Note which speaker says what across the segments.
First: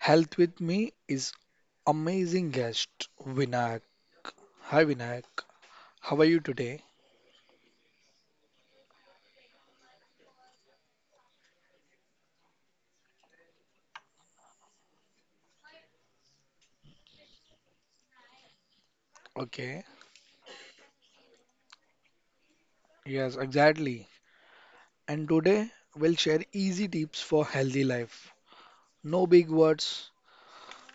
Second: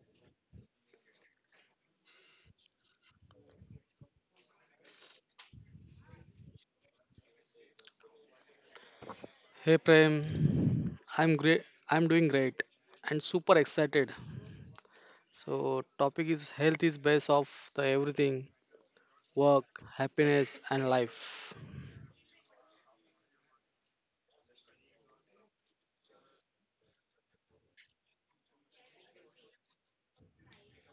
Speaker 1: Health with me is amazing guest Vinayak. Hi Vinayak. How are you today?
Speaker 2: Hey Prem, I'm great. I'm doing great and super excited. So topic is health is base of the everything, work,
Speaker 1: Okay.
Speaker 2: happiness and life.
Speaker 1: Yes, exactly. And today we'll share easy tips for healthy life. No big words,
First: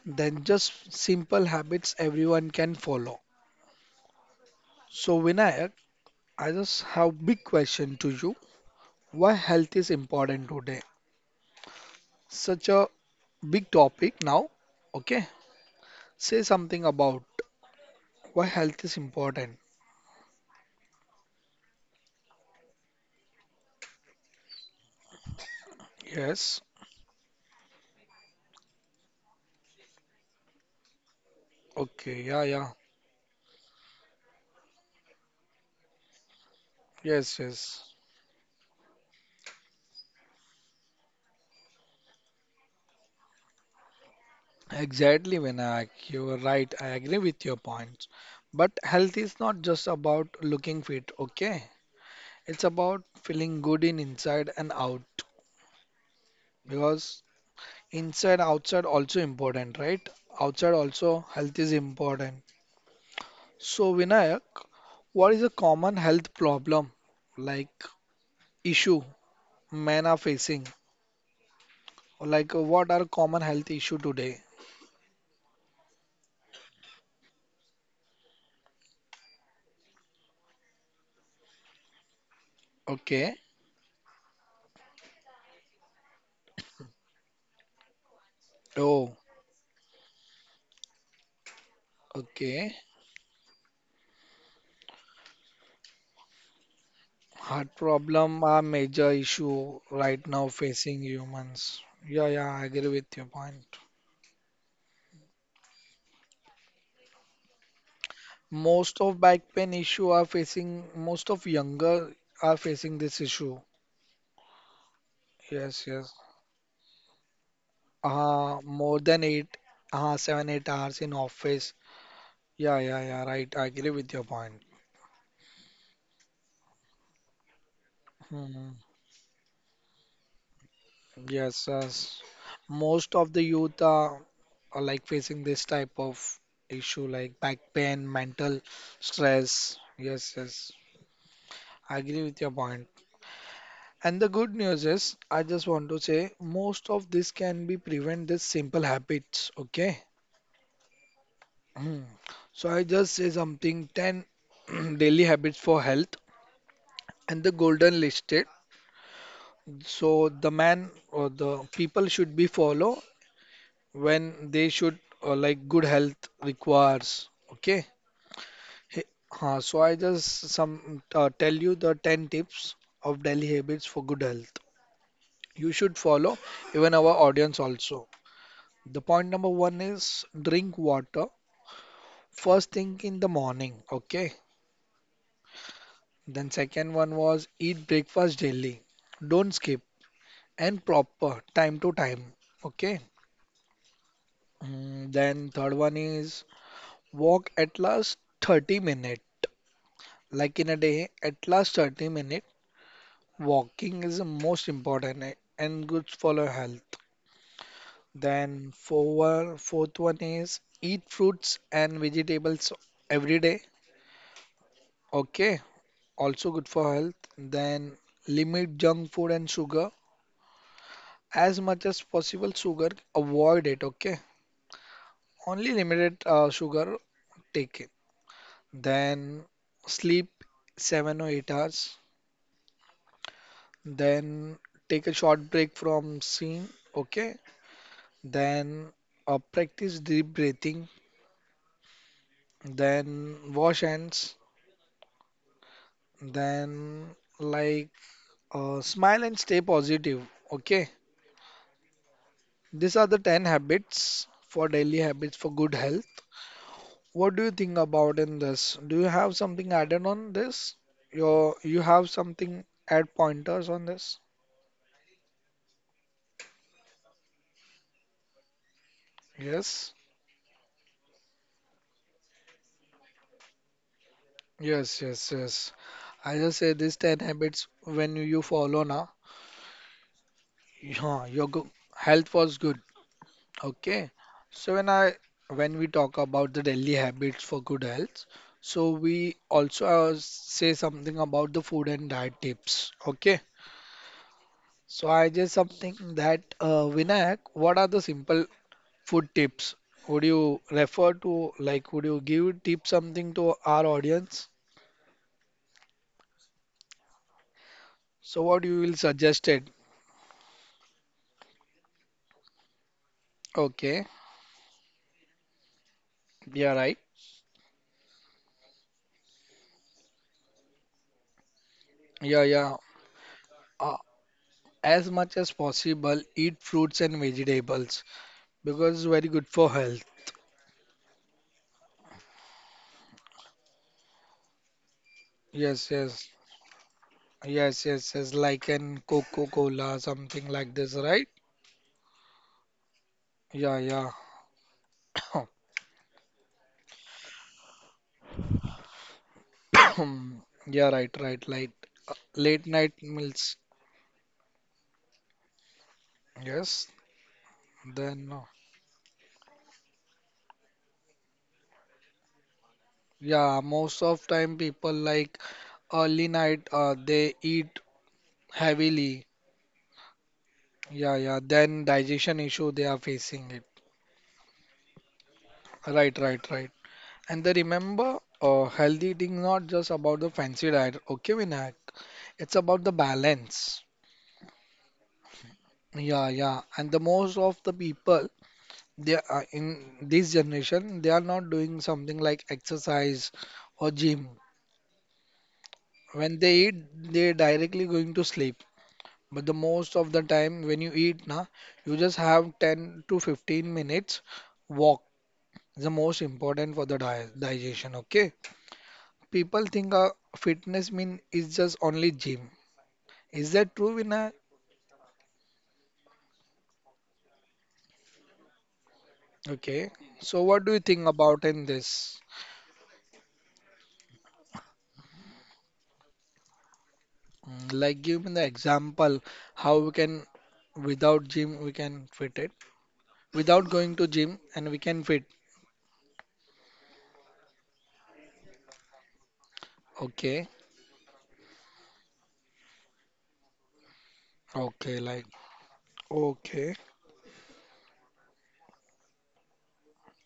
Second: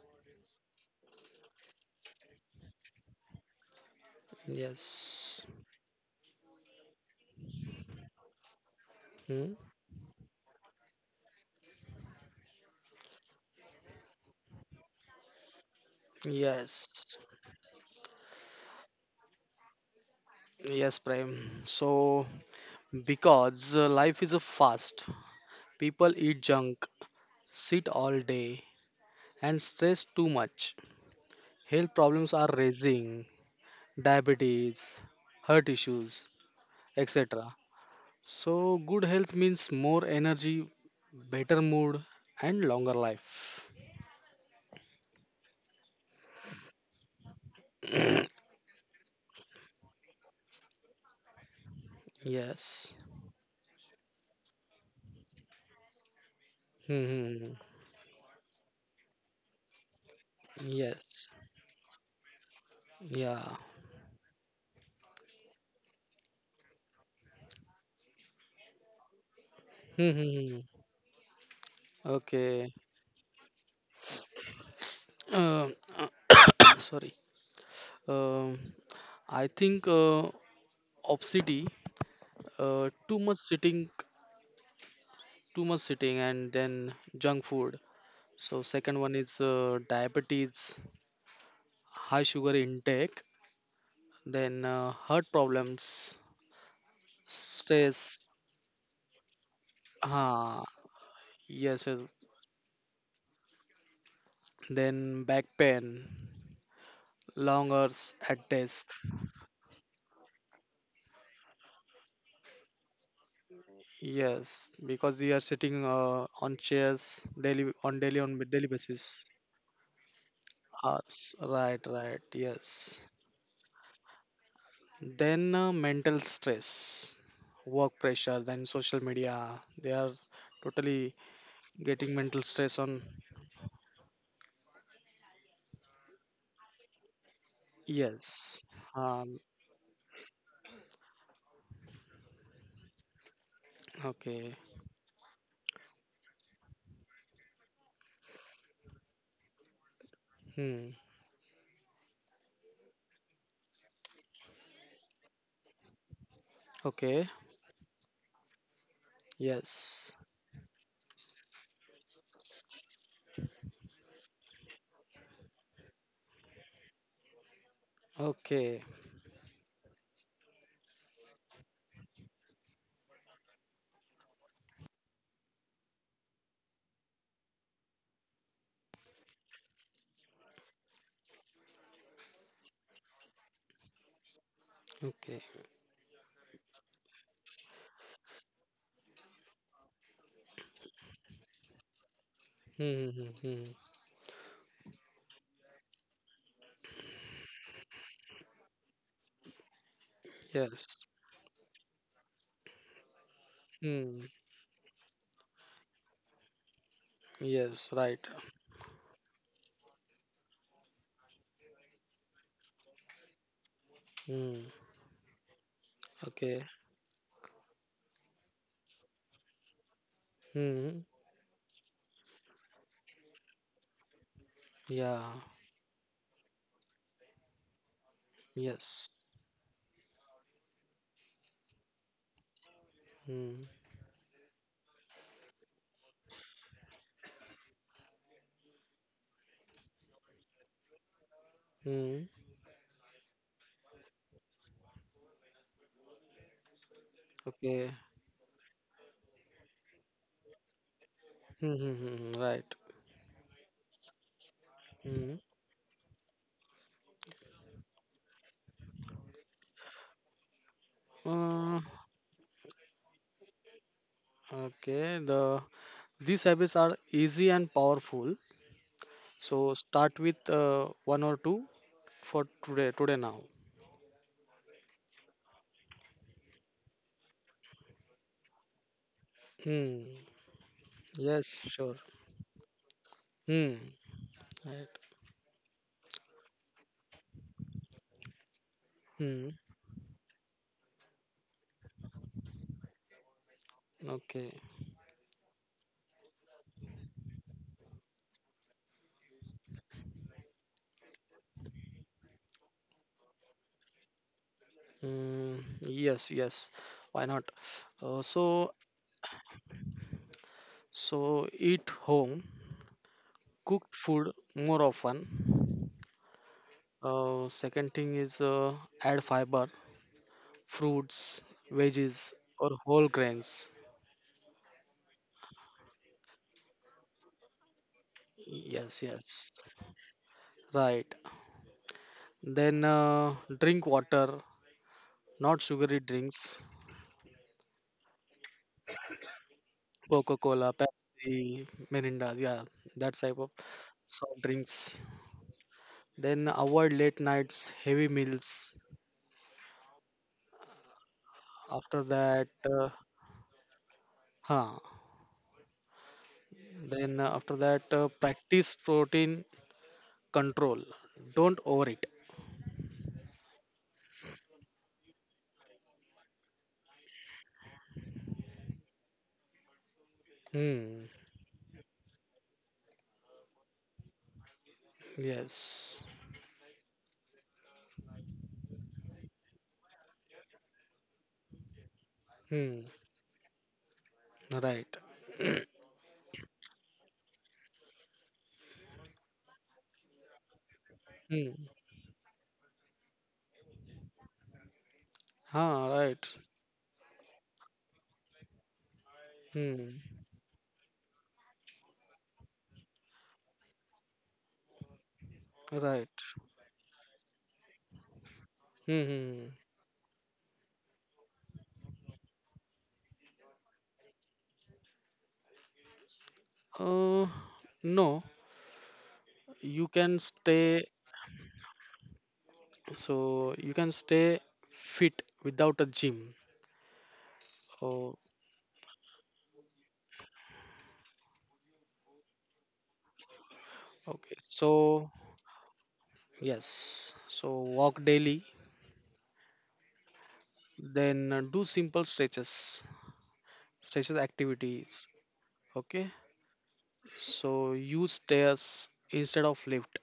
Speaker 1: then just simple habits everyone can follow. So
Speaker 2: Yes.
Speaker 1: Vinayak, I just have big question to you. Why
Speaker 2: Hmm?
Speaker 1: health is important today, such a big topic now? Okay, say something
Speaker 2: Yes.
Speaker 1: about why health is important.
Speaker 2: Yes, Prem. So because life is a fast, people eat
Speaker 1: Yes.
Speaker 2: junk, sit all day and stress too much. Health
Speaker 1: Okay.
Speaker 2: problems
Speaker 1: Yeah,
Speaker 2: are
Speaker 1: yeah.
Speaker 2: raising, diabetes, heart issues,
Speaker 1: Yes,
Speaker 2: etc.
Speaker 1: yes.
Speaker 2: So, good health means more energy, better mood, and longer life.
Speaker 1: Exactly, Vinayak, you're right, I agree with your points, but health is not just about looking fit, okay. It's
Speaker 2: Yes.
Speaker 1: about feeling good in inside and out,
Speaker 2: Hmm,
Speaker 1: because
Speaker 2: hmm. hmm.
Speaker 1: inside outside also important, right? Outside also
Speaker 2: Yes.
Speaker 1: health is important.
Speaker 2: Yeah.
Speaker 1: So, Vinayak, what is a common health problem, like issue men are
Speaker 2: Hmm. Hmm,
Speaker 1: facing?
Speaker 2: hmm, hmm.
Speaker 1: Like, what
Speaker 2: Okay.
Speaker 1: are common health issue today?
Speaker 2: Uh, sorry. Um, I think obesity,
Speaker 1: Okay.
Speaker 2: too much sitting, and then junk food. So
Speaker 1: Oh,
Speaker 2: second one is diabetes, high
Speaker 1: okay.
Speaker 2: sugar intake, then heart problems,
Speaker 1: Heart
Speaker 2: stress.
Speaker 1: problem are major issue right now
Speaker 2: Ha.
Speaker 1: facing humans.
Speaker 2: Yes,
Speaker 1: Yeah,
Speaker 2: yes.
Speaker 1: yeah, I agree with your point.
Speaker 2: Then back pain, long hours at
Speaker 1: Most
Speaker 2: desk.
Speaker 1: of back pain issue are facing, most of younger are facing this issue.
Speaker 2: Yes, because we are
Speaker 1: Yes,
Speaker 2: sitting
Speaker 1: yes.
Speaker 2: on chairs daily, on
Speaker 1: Uh,
Speaker 2: daily
Speaker 1: more than
Speaker 2: basis.
Speaker 1: eight, seven, 8 hours in
Speaker 2: Hours.
Speaker 1: office.
Speaker 2: Right, right.
Speaker 1: Yeah, yeah,
Speaker 2: Yes.
Speaker 1: yeah, right. I agree with your point.
Speaker 2: Then mental stress, work pressure,
Speaker 1: Hmm.
Speaker 2: then social media. They are totally
Speaker 1: Yes, yes.
Speaker 2: getting mental stress
Speaker 1: Most
Speaker 2: on.
Speaker 1: of the youth are like facing this type of issue like back pain, mental
Speaker 2: Yes. Um.
Speaker 1: stress. Yes, yes. I agree with your point. And the good
Speaker 2: Okay.
Speaker 1: news is, I just want to say most of this can be prevent this simple habits, okay?
Speaker 2: Hmm.
Speaker 1: Hmm. So I just say something 10 daily habits for health and
Speaker 2: Okay.
Speaker 1: the golden listed. So
Speaker 2: Yes.
Speaker 1: the man or the people should be follow when they should like good health requires, okay. Hey,
Speaker 2: Okay.
Speaker 1: so I just some tell you the 10 tips of daily habits for good health you should follow, even our audience also. The point number one is drink water first thing in the morning, okay.
Speaker 2: Okay.
Speaker 1: Then second one was eat breakfast daily, don't skip, and proper time to time, okay.
Speaker 2: Hmm, hmm, hmm, hmm.
Speaker 1: Mm, then third one is walk at least 30 minutes. Like in a
Speaker 2: Yes.
Speaker 1: day, at last 30-minute walking is the
Speaker 2: Hmm.
Speaker 1: most important, and good for our health.
Speaker 2: Yes, right.
Speaker 1: Then fourth one is eat fruits and vegetables every day.
Speaker 2: Hmm.
Speaker 1: Okay, also good
Speaker 2: Okay.
Speaker 1: for health. Then limit junk food and sugar
Speaker 2: Hmm.
Speaker 1: as much as possible. Sugar, avoid it. Okay,
Speaker 2: Yeah.
Speaker 1: only limited sugar take it.
Speaker 2: Yes.
Speaker 1: Then sleep 7 or 8 hours.
Speaker 2: Hmm.
Speaker 1: Then take a short break from scene. Okay, then practice deep breathing,
Speaker 2: Hmm.
Speaker 1: then wash hands, then like
Speaker 2: Okay.
Speaker 1: smile and stay positive. Okay,
Speaker 2: Hmm, hmm, hmm, hmm, right.
Speaker 1: these are the 10 habits for daily habits for
Speaker 2: Hmm.
Speaker 1: good health. What do you think about in this? Do you have something added on this? Your you
Speaker 2: Uh,
Speaker 1: have something add pointers on this?
Speaker 2: okay. These habits are easy and powerful.
Speaker 1: Yes,
Speaker 2: So start with one or two for today. Today now.
Speaker 1: yes, yes, yes. I just say these 10 habits when you follow now,
Speaker 2: Hmm.
Speaker 1: yeah,
Speaker 2: Yes. Sure.
Speaker 1: health was good.
Speaker 2: Hmm.
Speaker 1: Okay, so
Speaker 2: Right.
Speaker 1: when we talk about the daily habits for good health, so we
Speaker 2: Hmm.
Speaker 1: also say something about the food and diet tips. Okay,
Speaker 2: Okay.
Speaker 1: so I just something that Vinayak, what are the simple food tips? Would you give tip something to our audience?
Speaker 2: Hmm. Yes. Yes. Why not?
Speaker 1: So
Speaker 2: Uh,
Speaker 1: what you will
Speaker 2: so
Speaker 1: suggested?
Speaker 2: so eat home
Speaker 1: Okay,
Speaker 2: cooked food more often.
Speaker 1: yeah, right.
Speaker 2: Second thing is add fiber, fruits,
Speaker 1: Yeah,
Speaker 2: veggies,
Speaker 1: yeah.
Speaker 2: or whole grains.
Speaker 1: Uh, as much as possible, eat fruits and vegetables because it's
Speaker 2: Yes,
Speaker 1: very good for
Speaker 2: yes,
Speaker 1: health.
Speaker 2: right. Then drink water, not
Speaker 1: Yes,
Speaker 2: sugary
Speaker 1: yes,
Speaker 2: drinks.
Speaker 1: yes, yes, yes, like in Coca-Cola, something
Speaker 2: Coca
Speaker 1: like
Speaker 2: Cola,
Speaker 1: this, right?
Speaker 2: Pepsi, Mirinda, yeah, that type of
Speaker 1: Yeah, yeah.
Speaker 2: soft drinks. Then avoid late nights, heavy meals.
Speaker 1: Yeah, right, right, like
Speaker 2: After that,
Speaker 1: late night meals.
Speaker 2: huh.
Speaker 1: Yes,
Speaker 2: Then
Speaker 1: then,
Speaker 2: practice protein control. Don't overeat.
Speaker 1: yeah, most of time people like early night, they eat heavily. Yeah,
Speaker 2: Hmm.
Speaker 1: yeah, then digestion issue they are facing it. Right,
Speaker 2: Yes.
Speaker 1: right, right. And they remember, healthy eating not just about the fancy diet. Okay, Vinayak, it's about the
Speaker 2: Hmm.
Speaker 1: balance.
Speaker 2: Right.
Speaker 1: Yeah, yeah. And the most of the people they are in this generation, they are not
Speaker 2: Hmm.
Speaker 1: doing something like exercise or gym.
Speaker 2: Ah,
Speaker 1: When
Speaker 2: right.
Speaker 1: they eat, they directly going to sleep. But the most of the
Speaker 2: Hmm.
Speaker 1: time when you eat na, you just have 10 to 15 minutes walk. The most
Speaker 2: Right.
Speaker 1: important for the di digestion, okay? People
Speaker 2: Hmm.
Speaker 1: think fitness mean is just only gym. Is that true, Vinay?
Speaker 2: Uh, no,
Speaker 1: Okay.
Speaker 2: you
Speaker 1: So
Speaker 2: can
Speaker 1: what do you think
Speaker 2: stay.
Speaker 1: about in this?
Speaker 2: So you can stay fit without a gym.
Speaker 1: Like give me
Speaker 2: Oh,
Speaker 1: the example how we can without gym we can fit it without going to gym
Speaker 2: okay.
Speaker 1: and we can fit.
Speaker 2: So yes. So walk daily.
Speaker 1: Okay,
Speaker 2: Then do simple stretches, stretches
Speaker 1: okay, like
Speaker 2: activities. Okay.
Speaker 1: okay.
Speaker 2: So use stairs instead of lift.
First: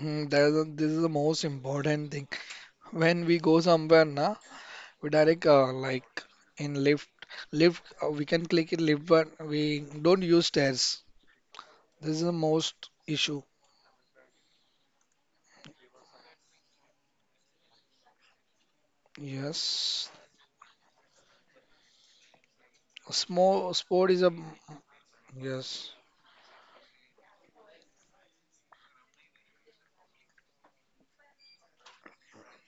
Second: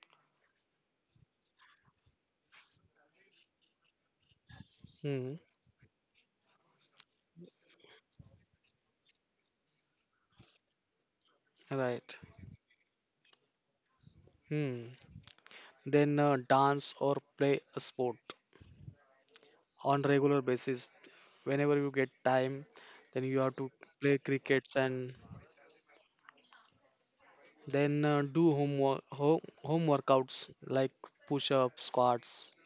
Speaker 1: Mm, that is this is the most important thing. When we go somewhere na we
Speaker 2: Hmm.
Speaker 1: direct like in lift we can click in lift but we don't use stairs. This
Speaker 2: Right.
Speaker 1: is the most issue.
Speaker 2: Hmm. Then dance or play a sport on
Speaker 1: Yes,
Speaker 2: regular basis whenever you get time, then you have to
Speaker 1: small sport
Speaker 2: play
Speaker 1: is a
Speaker 2: crickets, and
Speaker 1: yes.
Speaker 2: then do homework home workouts like push-ups squats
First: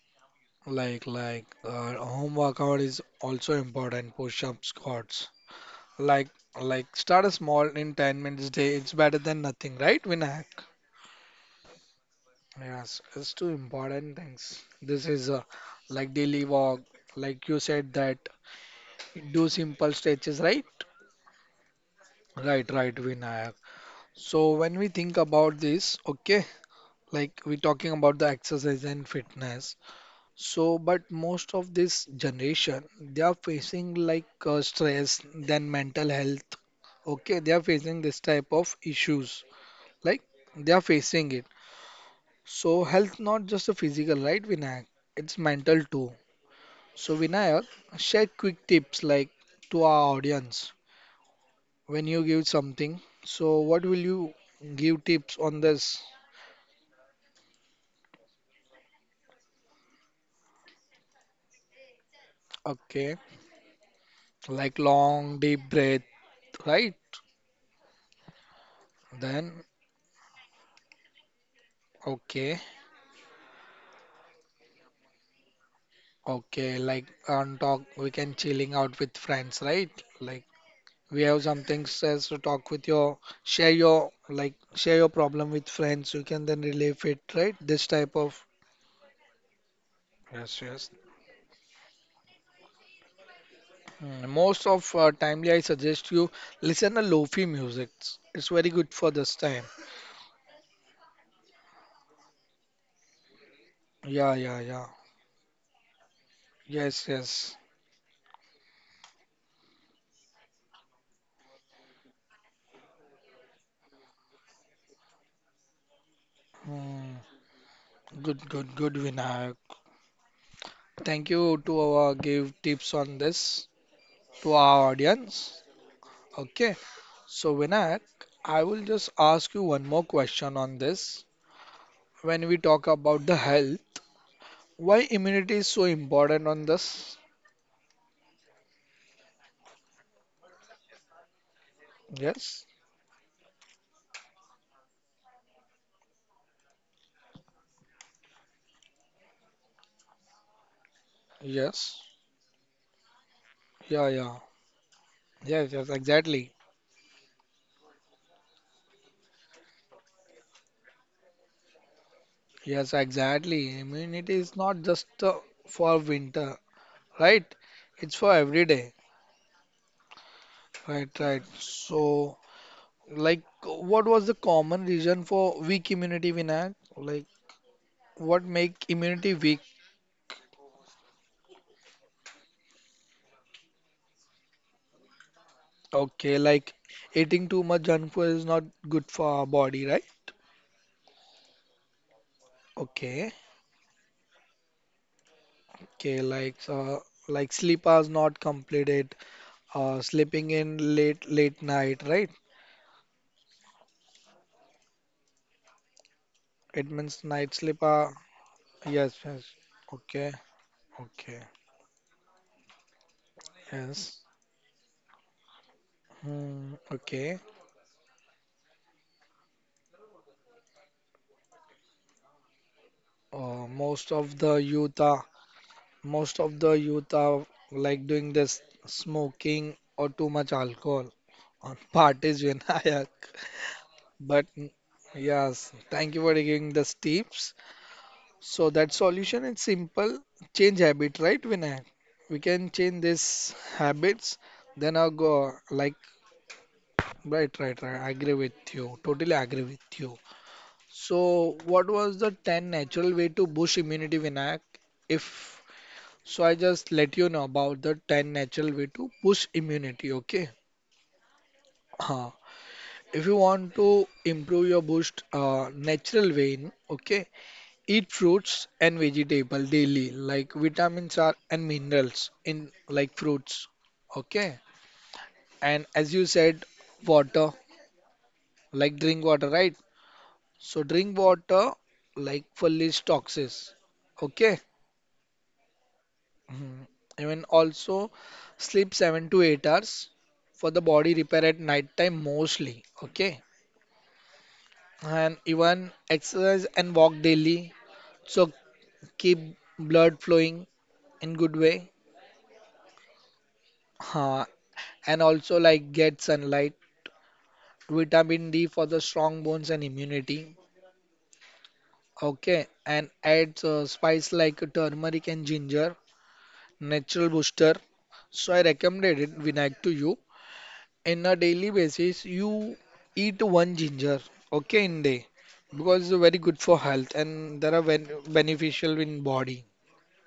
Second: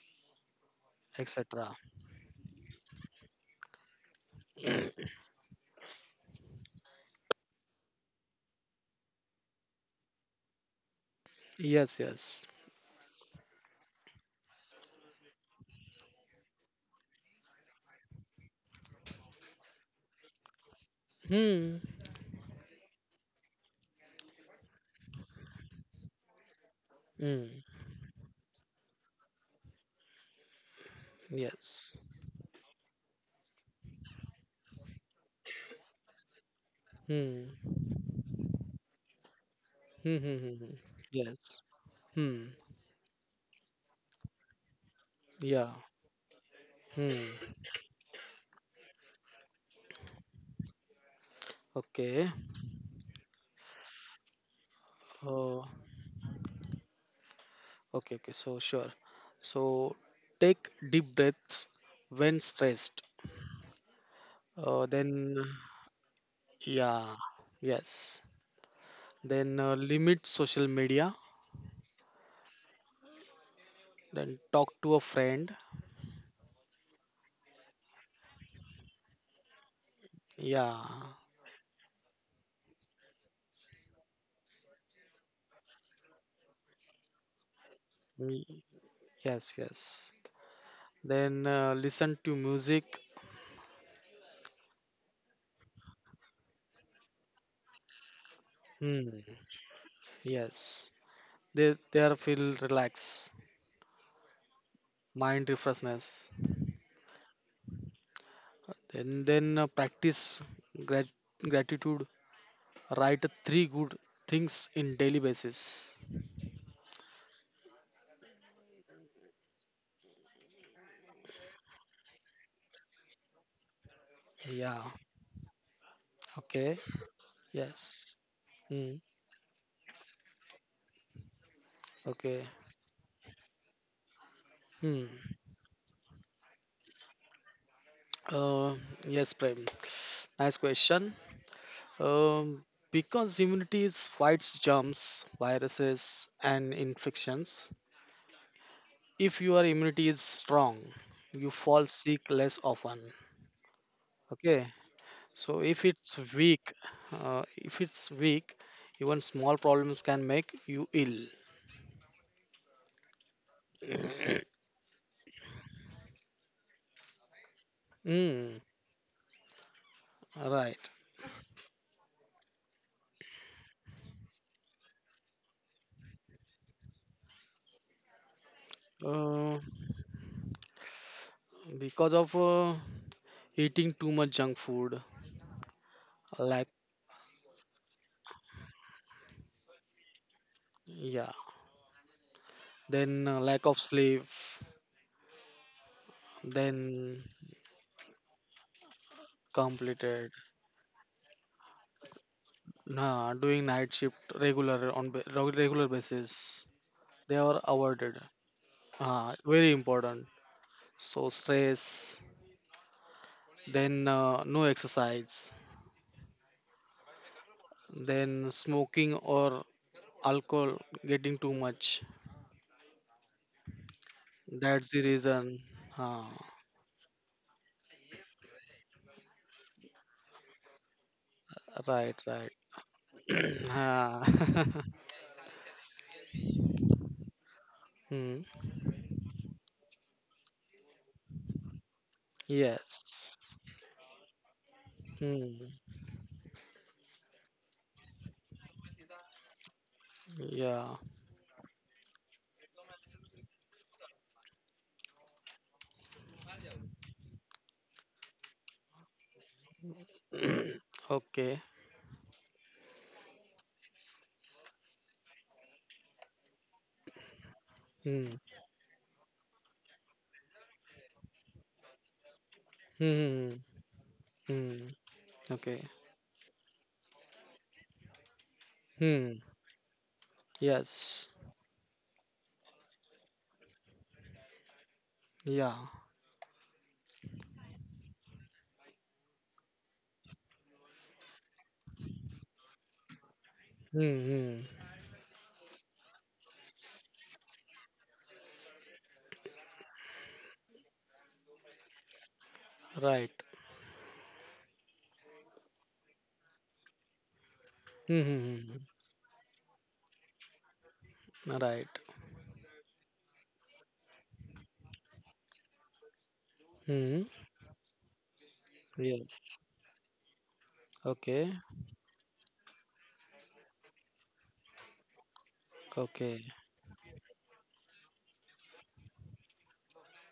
Speaker 1: Like
Speaker 2: etc.
Speaker 1: like home workout is also important. Push-up squats. Like like start a small in 10 minutes day. It's better than nothing, right, Vinayak?
Speaker 2: Yes, yes.
Speaker 1: Yes, it's two important things. This is like daily walk. Like you said that do simple stretches, right?
Speaker 2: Hmm,
Speaker 1: Right, right, Vinayak. So when we think about this, okay, like we're
Speaker 2: hmm.
Speaker 1: talking about the exercise and fitness. So, but most of
Speaker 2: Yes.
Speaker 1: this generation, they are facing like stress, then mental health. Okay, they are
Speaker 2: Hmm,
Speaker 1: facing this type of issues.
Speaker 2: hmm,
Speaker 1: Like
Speaker 2: hmm, hmm, hmm.
Speaker 1: they are facing
Speaker 2: Yes.
Speaker 1: it.
Speaker 2: Hmm.
Speaker 1: So, health not just a physical, right, Vinayak? It's
Speaker 2: Yeah.
Speaker 1: mental too. So,
Speaker 2: Hmm.
Speaker 1: Vinayak, share quick tips like to our audience when
Speaker 2: Okay.
Speaker 1: you give something. So, what will you give tips
Speaker 2: uh,
Speaker 1: on this?
Speaker 2: sure. So take deep breaths when stressed.
Speaker 1: Okay, like
Speaker 2: Then,
Speaker 1: long deep breath, right?
Speaker 2: yeah, yes. Then
Speaker 1: Then,
Speaker 2: limit social media.
Speaker 1: okay.
Speaker 2: Then talk to a friend.
Speaker 1: Okay, like on talk, we can chilling out with friends, right? Like
Speaker 2: Yeah.
Speaker 1: we have some things as to talk with your, share your, like share your problem with friends. You can then relieve it, right? This type of.
Speaker 2: Mm. Yes, yes.
Speaker 1: Yes, yes.
Speaker 2: Then listen to music.
Speaker 1: Most of timely, I suggest you listen to lofi music. It's very good
Speaker 2: Hmm.
Speaker 1: for this time.
Speaker 2: Yes. They there feel relax,
Speaker 1: Yeah, yeah, yeah.
Speaker 2: mind refreshness.
Speaker 1: Yes, yes.
Speaker 2: Then practice grat- gratitude. Write three good things in daily basis.
Speaker 1: Mm, good, good, good, Vinayak. Thank you to our give tips on this to our
Speaker 2: Yeah.
Speaker 1: audience. Okay.
Speaker 2: Okay.
Speaker 1: So, Vinayak,
Speaker 2: Yes.
Speaker 1: I will
Speaker 2: Hmm.
Speaker 1: just ask you one more question on this.
Speaker 2: Okay.
Speaker 1: When we talk about the health,
Speaker 2: Hmm.
Speaker 1: why immunity is so important on this?
Speaker 2: Uh, yes, Prem. Nice question. Um,
Speaker 1: Yes,
Speaker 2: because immunity is fights germs, viruses, and infections. If your immunity is strong, you fall
Speaker 1: yes,
Speaker 2: sick less often.
Speaker 1: yeah, yeah,
Speaker 2: Okay. So
Speaker 1: yes,
Speaker 2: if
Speaker 1: yes,
Speaker 2: it's
Speaker 1: exactly.
Speaker 2: weak, uh, if it's weak, even small problems can make you ill.
Speaker 1: Yes, exactly. Immunity is not just for winter, right? It's for
Speaker 2: Mm,
Speaker 1: every day,
Speaker 2: right.
Speaker 1: right? Right. So, like, what was the common reason for weak immunity, Vinayak? Like, what make immunity
Speaker 2: Uh,
Speaker 1: weak?
Speaker 2: because of eating too much junk food,
Speaker 1: Okay,
Speaker 2: like
Speaker 1: like eating too much junk food is not good for our body, right?
Speaker 2: yeah, then
Speaker 1: Okay,
Speaker 2: lack of sleep,
Speaker 1: okay,
Speaker 2: then
Speaker 1: like sleep hours not completed,
Speaker 2: completed
Speaker 1: sleeping in late night, right?
Speaker 2: nah, doing night shift regular on regular basis,
Speaker 1: It means
Speaker 2: they are
Speaker 1: night sleep
Speaker 2: avoided.
Speaker 1: hour. Yes,
Speaker 2: Ah,
Speaker 1: yes.
Speaker 2: very important.
Speaker 1: Okay,
Speaker 2: So
Speaker 1: okay,
Speaker 2: stress, then
Speaker 1: yes.
Speaker 2: no exercise,
Speaker 1: Hmm, okay.
Speaker 2: then smoking or alcohol getting too much.
Speaker 1: Uh, most of the
Speaker 2: That's the
Speaker 1: youth are
Speaker 2: reason. Ah,
Speaker 1: most of the youth are like doing this smoking or too much alcohol on
Speaker 2: right,
Speaker 1: parties
Speaker 2: right.
Speaker 1: when I.
Speaker 2: Ah.
Speaker 1: But yes, thank you for giving the tips.
Speaker 2: Hmm.
Speaker 1: So that solution is simple. Change habit, right, Vinay? We can change
Speaker 2: Yes.
Speaker 1: these habits. Then I'll go
Speaker 2: Hmm.
Speaker 1: like right, right, right. I agree with you. Totally agree with you.
Speaker 2: Yeah.
Speaker 1: So what was the 10 natural way to boost immunity, Vinayak? If so, I just let you know about the 10 natural way to boost immunity. Okay.
Speaker 2: Okay.
Speaker 1: Huh. If you want to improve your boost natural vein, okay, eat
Speaker 2: Hmm.
Speaker 1: fruits and vegetable daily, like vitamins are and minerals in like
Speaker 2: Hmm.
Speaker 1: fruits. Okay.
Speaker 2: Hmm, hmm, okay.
Speaker 1: And as you said, water, like drink
Speaker 2: Hmm.
Speaker 1: water, right? So
Speaker 2: Yes.
Speaker 1: drink water like fully toxins. Okay.
Speaker 2: Yeah.
Speaker 1: Mhm. Even also sleep 7 to 8 hours for the body repair at night time mostly. Okay.
Speaker 2: Mm-hmm.
Speaker 1: And even exercise and walk daily. So keep blood flowing in good way.
Speaker 2: Right.
Speaker 1: Ha and also like get sunlight, vitamin D
Speaker 2: Mm-hmm.
Speaker 1: for the strong bones and immunity.
Speaker 2: Right.
Speaker 1: Okay, and adds spice like turmeric and ginger,
Speaker 2: Mm-hmm.
Speaker 1: natural booster. So I recommended it
Speaker 2: Yes.
Speaker 1: Vinayak to you. In a
Speaker 2: Okay.
Speaker 1: daily basis, you eat one ginger, okay, in day because it's very
Speaker 2: Okay.
Speaker 1: good for health and there are beneficial in body.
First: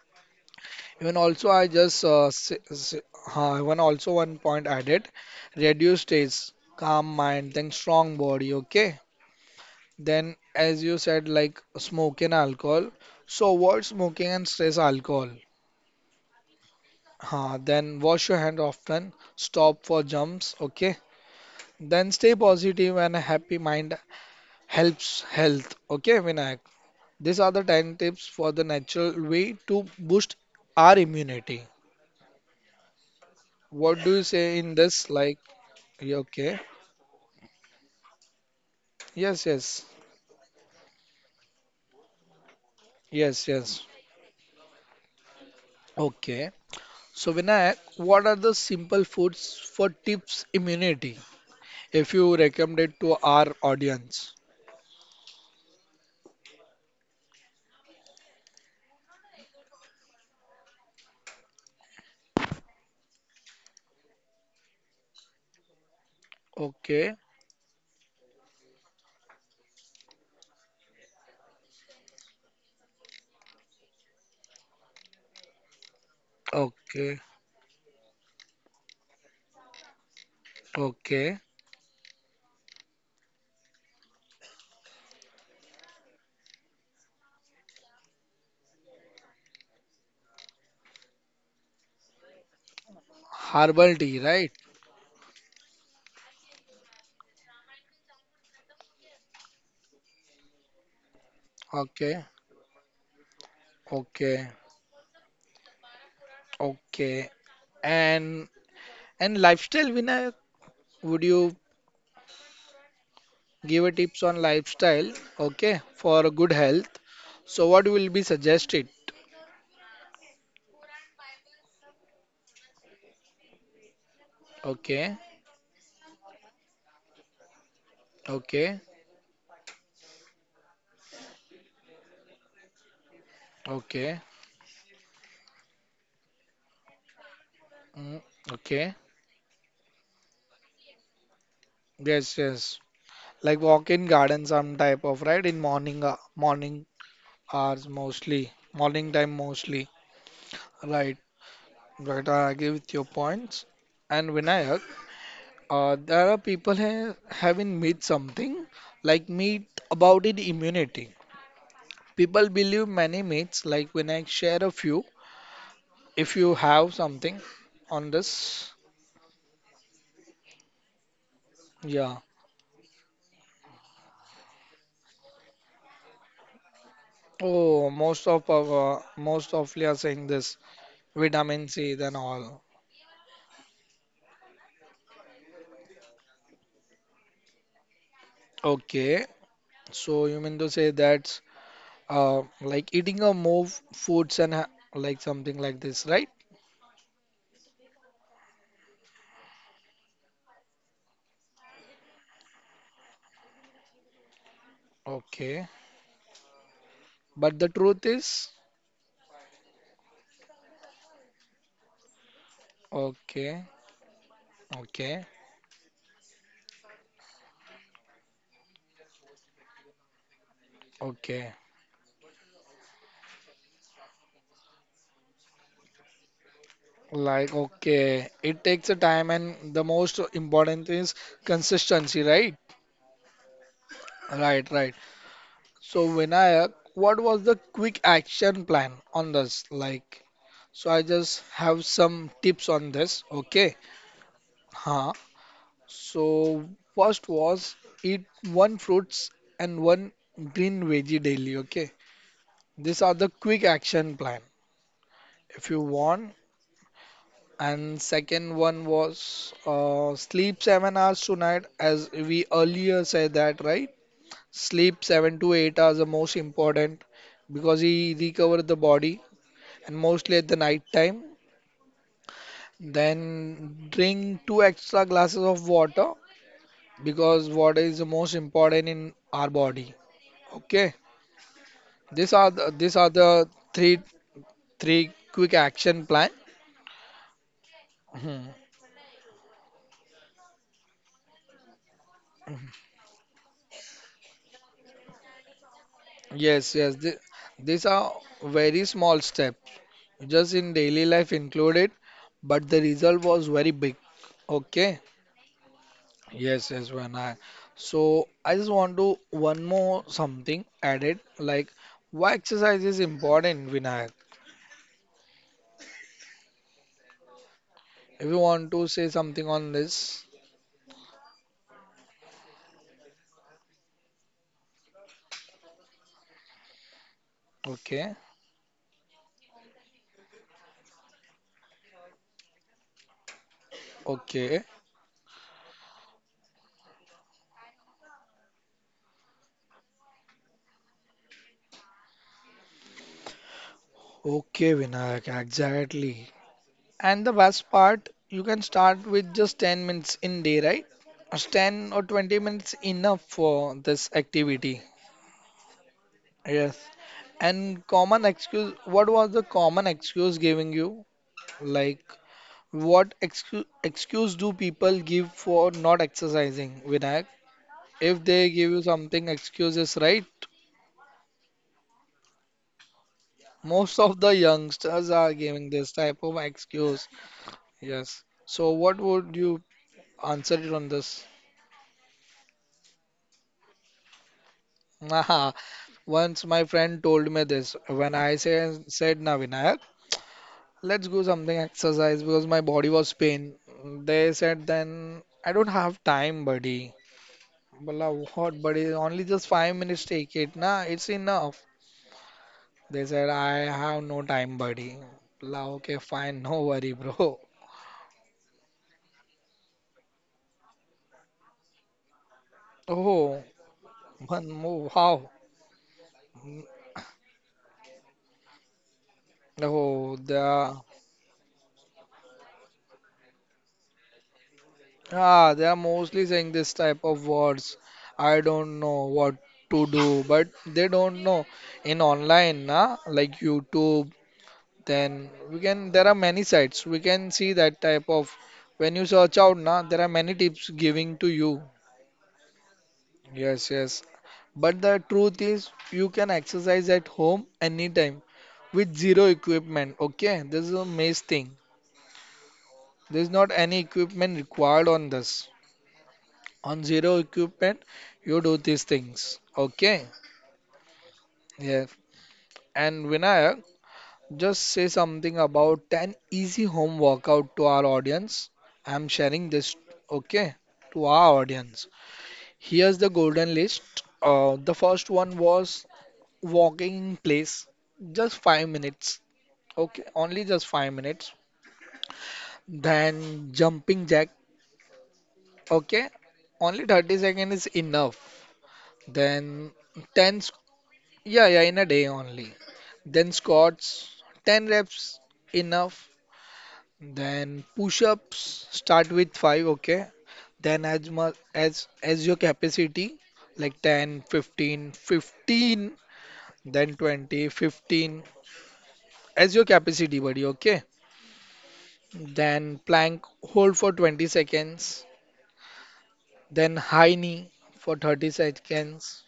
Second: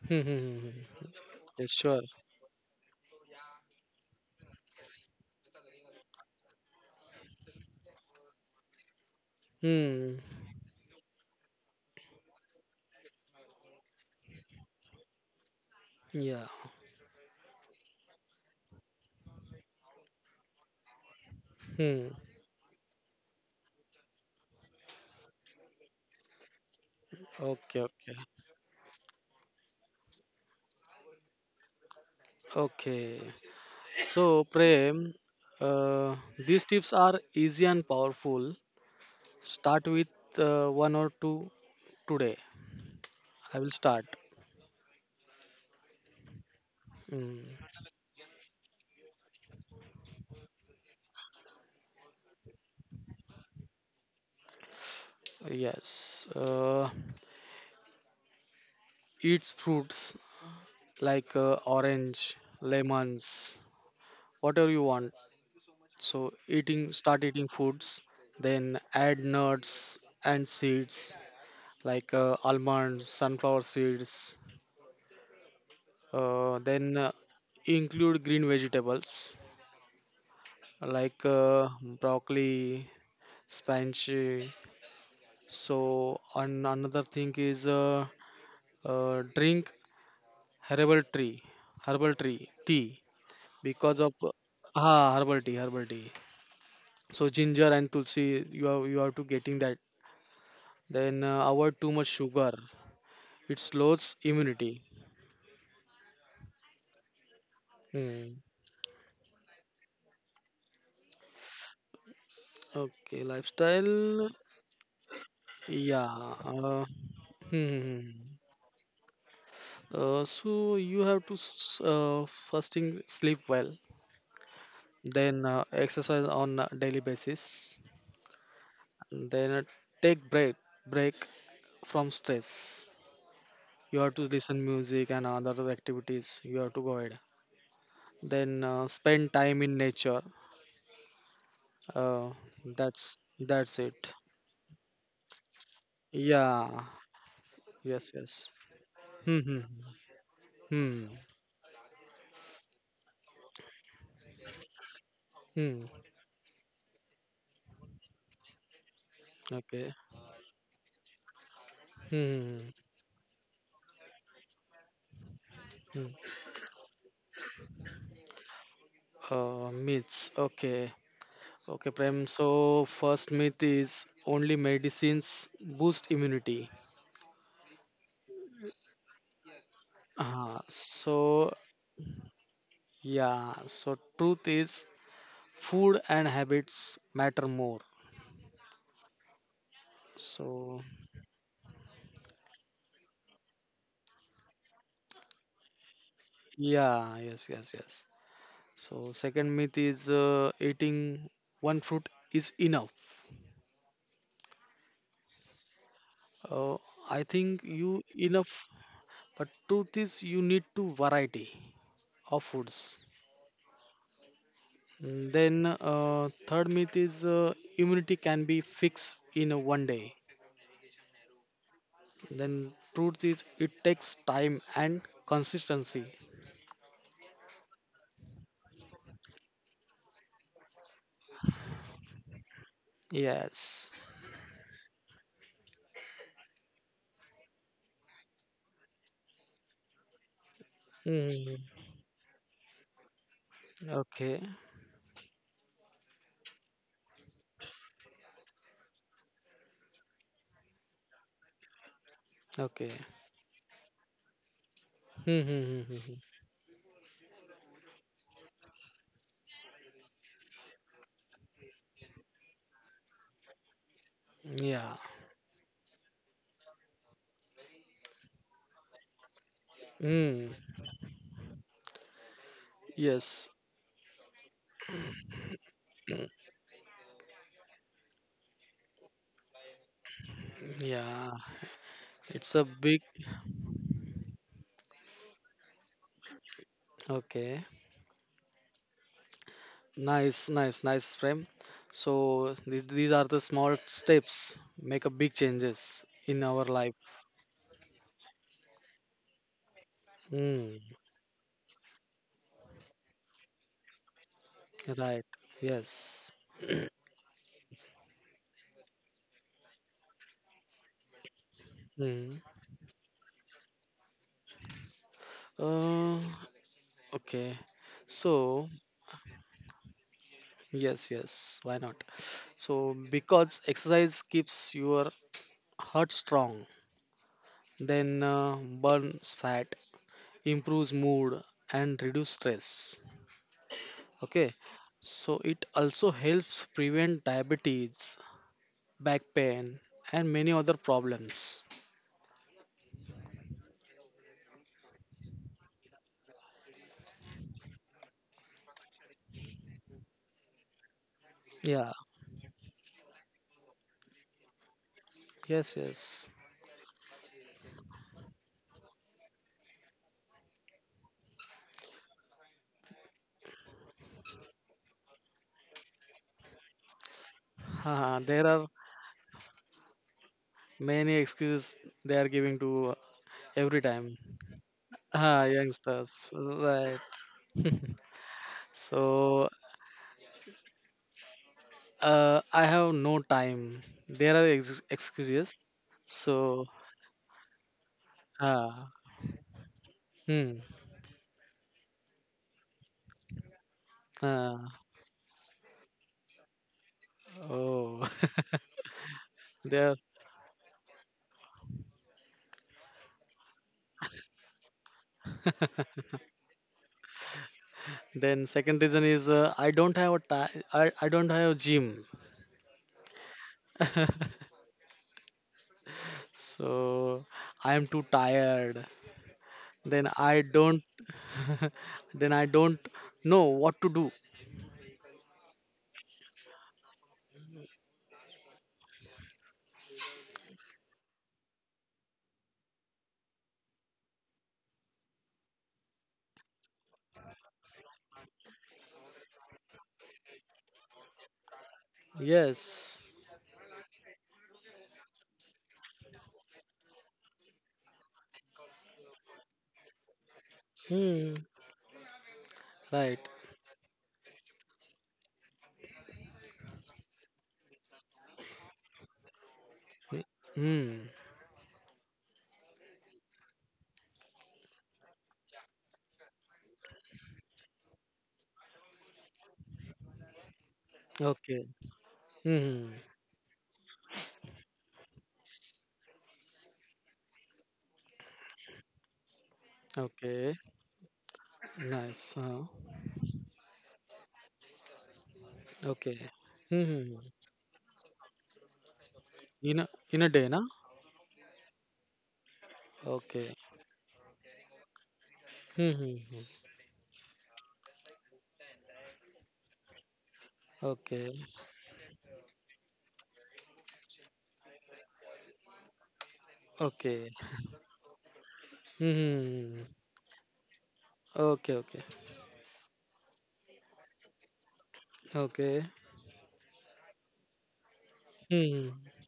Speaker 2: Mm-hmm.
Speaker 1: Even also, I
Speaker 2: Yes, sure.
Speaker 1: just s s even also one point added, reduce stress, calm mind, then strong body. Okay,
Speaker 2: Mm.
Speaker 1: then, as you said, like smoke and alcohol. So avoid smoking and stress alcohol.
Speaker 2: Yeah.
Speaker 1: Then wash your hand often. Stop for jumps. Okay.
Speaker 2: Hmm.
Speaker 1: Then stay positive and a happy mind helps health. Okay, Vinayak. These are the
Speaker 2: Okay.
Speaker 1: 10
Speaker 2: Okay.
Speaker 1: tips for the natural way to boost our immunity.
Speaker 2: Okay.
Speaker 1: What do you
Speaker 2: So,
Speaker 1: say in this?
Speaker 2: Prem,
Speaker 1: Like, yeah,
Speaker 2: uh,
Speaker 1: okay.
Speaker 2: these tips are easy and powerful.
Speaker 1: Yes, yes.
Speaker 2: Start with one or two today.
Speaker 1: Yes,
Speaker 2: I will
Speaker 1: yes.
Speaker 2: start.
Speaker 1: Okay. So,
Speaker 2: Mm,
Speaker 1: Vinayak, what are the simple foods for tips immunity, if you recommend it to our audience?
Speaker 2: yes. Eat fruits like orange, lemons, whatever you want. So eating,
Speaker 1: Okay,
Speaker 2: start eating foods, then add nuts and seeds like almonds, sunflower seeds. Then
Speaker 1: okay,
Speaker 2: Include green vegetables like
Speaker 1: okay.
Speaker 2: broccoli, spinach. So and another thing is drink herbal tea, tea
Speaker 1: Herbal
Speaker 2: because of
Speaker 1: tea, right?
Speaker 2: herbal tea. So ginger and tulsi, you have to getting that. Then avoid too much
Speaker 1: Okay,
Speaker 2: sugar. It slows
Speaker 1: okay,
Speaker 2: immunity.
Speaker 1: okay.
Speaker 2: Hmm.
Speaker 1: And and lifestyle, Vinay, would you
Speaker 2: Okay,
Speaker 1: give a tips
Speaker 2: lifestyle.
Speaker 1: on lifestyle? Okay,
Speaker 2: Yeah.
Speaker 1: for good
Speaker 2: Uh,
Speaker 1: health.
Speaker 2: hmm.
Speaker 1: So
Speaker 2: hmm,
Speaker 1: what
Speaker 2: hmm.
Speaker 1: will be suggested?
Speaker 2: So you have to fasting sleep well,
Speaker 1: Okay,
Speaker 2: then exercise on a daily basis,
Speaker 1: okay,
Speaker 2: then take break from stress. You have
Speaker 1: okay,
Speaker 2: to listen music and other activities. You have to go ahead.
Speaker 1: mm,
Speaker 2: Then
Speaker 1: okay.
Speaker 2: spend time in nature.
Speaker 1: Yes, yes.
Speaker 2: Uh,
Speaker 1: Like walk in
Speaker 2: that's
Speaker 1: garden,
Speaker 2: it.
Speaker 1: some type of right in morning, morning,
Speaker 2: Yeah.
Speaker 1: hours mostly,
Speaker 2: Yes, yes.
Speaker 1: morning time
Speaker 2: Hmm,
Speaker 1: mostly.
Speaker 2: hmm,
Speaker 1: Right.
Speaker 2: hmm,
Speaker 1: Right, I agree with your points. And Vinayak,
Speaker 2: hmm, hmm.
Speaker 1: there are people ha having myth something like myth
Speaker 2: Okay.
Speaker 1: about it immunity. People
Speaker 2: Hmm,
Speaker 1: believe
Speaker 2: hmm,
Speaker 1: many myths. Like Vinayak, share a few
Speaker 2: hmm, hmm.
Speaker 1: if you have something on this.
Speaker 2: Myths. Okay. Okay,
Speaker 1: Yeah.
Speaker 2: Prem. So first myth is only medicines boost immunity.
Speaker 1: Oh, most of you are saying this
Speaker 2: Uh, so
Speaker 1: vitamin C then all.
Speaker 2: yeah. So truth is food and habits matter more.
Speaker 1: Okay. So you mean to
Speaker 2: So
Speaker 1: say that's uh like eating a more foods and ha like something like this, right?
Speaker 2: yeah. Yes, yes, yes. So second myth is eating one fruit is enough.
Speaker 1: Okay.
Speaker 2: Uh, I
Speaker 1: But
Speaker 2: think
Speaker 1: the
Speaker 2: you
Speaker 1: truth is.
Speaker 2: enough. But truth is, you need to variety of foods.
Speaker 1: Okay, okay,
Speaker 2: Mm. Then third myth is immunity can be fixed in a one day.
Speaker 1: okay.
Speaker 2: Then truth is, it takes time and consistency.
Speaker 1: Like, okay, it takes a time, and the most important is consistency, right?
Speaker 2: Yes.
Speaker 1: Right, right. So, Vinayak, what was the quick action plan on this? Like, so I just
Speaker 2: Hmm.
Speaker 1: have some tips on this, okay?
Speaker 2: Okay.
Speaker 1: Huh. So, first was eat one fruits and one green veggie daily, okay?
Speaker 2: Okay.
Speaker 1: These are the quick action plan. If you
Speaker 2: Mm-hmm.
Speaker 1: want, and second one was sleep 7 hours tonight, as we earlier said that, right?
Speaker 2: Yeah.
Speaker 1: Sleep 7 to 8 hours are most important because he recovers the body and mostly
Speaker 2: Mm.
Speaker 1: at the night time.
Speaker 2: Yes.
Speaker 1: Then drink two extra glasses of water because water is the most important in our body. Okay,
Speaker 2: Yeah.
Speaker 1: these
Speaker 2: It's
Speaker 1: are
Speaker 2: a
Speaker 1: the,
Speaker 2: big.
Speaker 1: these are the three three quick action plan.
Speaker 2: Okay.
Speaker 1: Mhm.
Speaker 2: Nice, nice, nice frame. So these are the small steps make a big changes in our
Speaker 1: Yes,
Speaker 2: life.
Speaker 1: yes, these are very small step just in
Speaker 2: Mm,
Speaker 1: daily life included, but the result was very big. Okay.
Speaker 2: right. Yes.
Speaker 1: Yes, yes, when I. So I just want to one more something added, like why
Speaker 2: Mm.
Speaker 1: exercise is important, Vinayak.
Speaker 2: Uh, okay.
Speaker 1: If you
Speaker 2: So
Speaker 1: want to say something on this,
Speaker 2: yes, yes. Why not? So because exercise keeps your heart strong,
Speaker 1: okay,
Speaker 2: then burns fat, improves mood, and reduce stress. Okay.
Speaker 1: okay,
Speaker 2: So it also helps prevent diabetes, back pain, and many other problems.
Speaker 1: okay, Vinayak, exactly. And the best part, you can start with just 10 minutes in day, right? Just
Speaker 2: Yeah,
Speaker 1: 10 or 20 minutes enough for this activity.
Speaker 2: yes, yes.
Speaker 1: Yes. And common excuse, what was the common excuse giving you? Like, what excuse do people give for not exercising, Vinayak?
Speaker 2: Haha,
Speaker 1: If
Speaker 2: there
Speaker 1: they
Speaker 2: are
Speaker 1: give you something, excuses, right?
Speaker 2: many excuses they are giving to every
Speaker 1: Most
Speaker 2: time.
Speaker 1: of the youngsters are
Speaker 2: Ah,
Speaker 1: giving this type
Speaker 2: youngsters,
Speaker 1: of
Speaker 2: right.
Speaker 1: excuse. Yes. So what would
Speaker 2: So,
Speaker 1: you answer it on this?
Speaker 2: I have no time. There are ex
Speaker 1: Nah,
Speaker 2: excuses.
Speaker 1: once
Speaker 2: So,
Speaker 1: my friend told me this when I say,
Speaker 2: ah,
Speaker 1: said, "Na Vinayak,
Speaker 2: hmm,
Speaker 1: let's go something exercise because my body was pain. They said
Speaker 2: ah,
Speaker 1: then I don't have time, buddy.
Speaker 2: oh.
Speaker 1: Bola, what, buddy? Only just five
Speaker 2: There,
Speaker 1: minutes take it, nah, it's enough. They said I have no time, buddy. Bola, okay, fine, no worry, bro.
Speaker 2: then second reason is I don't have a I don't have a gym.
Speaker 1: Oh, one more, wow. Mm,
Speaker 2: So, I am too tired. Then
Speaker 1: oh, they
Speaker 2: I
Speaker 1: are,
Speaker 2: don't Then I don't know what to do.
Speaker 1: ah, they are mostly saying this type of words. I don't know what to do, but they don't know in online, na, like YouTube. Then we can there are many sites we can see that type of when you search out na there are many tips giving to you.
Speaker 2: Yes.
Speaker 1: Yes, yes, but the truth is you can exercise at home anytime with zero equipment, okay? This is a maze
Speaker 2: Hmm.
Speaker 1: thing. There
Speaker 2: Right.
Speaker 1: is not any equipment required on this. On zero equipment you do these things, okay?
Speaker 2: Hmm.
Speaker 1: Yeah. And Vinayak, just say something about 10 easy home workout to our audience. I'm sharing this, okay, to our
Speaker 2: Okay.
Speaker 1: audience.
Speaker 2: Hmm.
Speaker 1: Here's the golden list. The first one was walking in place, just 5 minutes, okay, only
Speaker 2: Okay.
Speaker 1: just 5 minutes.
Speaker 2: Nice.
Speaker 1: Then jumping jack, okay,
Speaker 2: Okay. Hmm,
Speaker 1: only
Speaker 2: hmm,
Speaker 1: 30
Speaker 2: hmm.
Speaker 1: seconds is enough. Then
Speaker 2: In a
Speaker 1: 10,
Speaker 2: day,
Speaker 1: sq-
Speaker 2: na?
Speaker 1: yeah, yeah, in a day only. Then
Speaker 2: Okay.
Speaker 1: squats, 10 reps,
Speaker 2: Hmm,
Speaker 1: enough.
Speaker 2: hmm, hmm.
Speaker 1: Then push-ups start with 5, okay? Then as
Speaker 2: Okay.
Speaker 1: much as as your capacity like 10, 15, 15, then
Speaker 2: Okay.
Speaker 1: 20, 15,
Speaker 2: Hmm,
Speaker 1: as your
Speaker 2: hmm, hmm.
Speaker 1: capacity buddy, okay?
Speaker 2: Okay. Okay.
Speaker 1: Then plank hold for 20 seconds,
Speaker 2: Okay.
Speaker 1: then high knee for 30
Speaker 2: Hmm, hmm,
Speaker 1: seconds.
Speaker 2: hmm.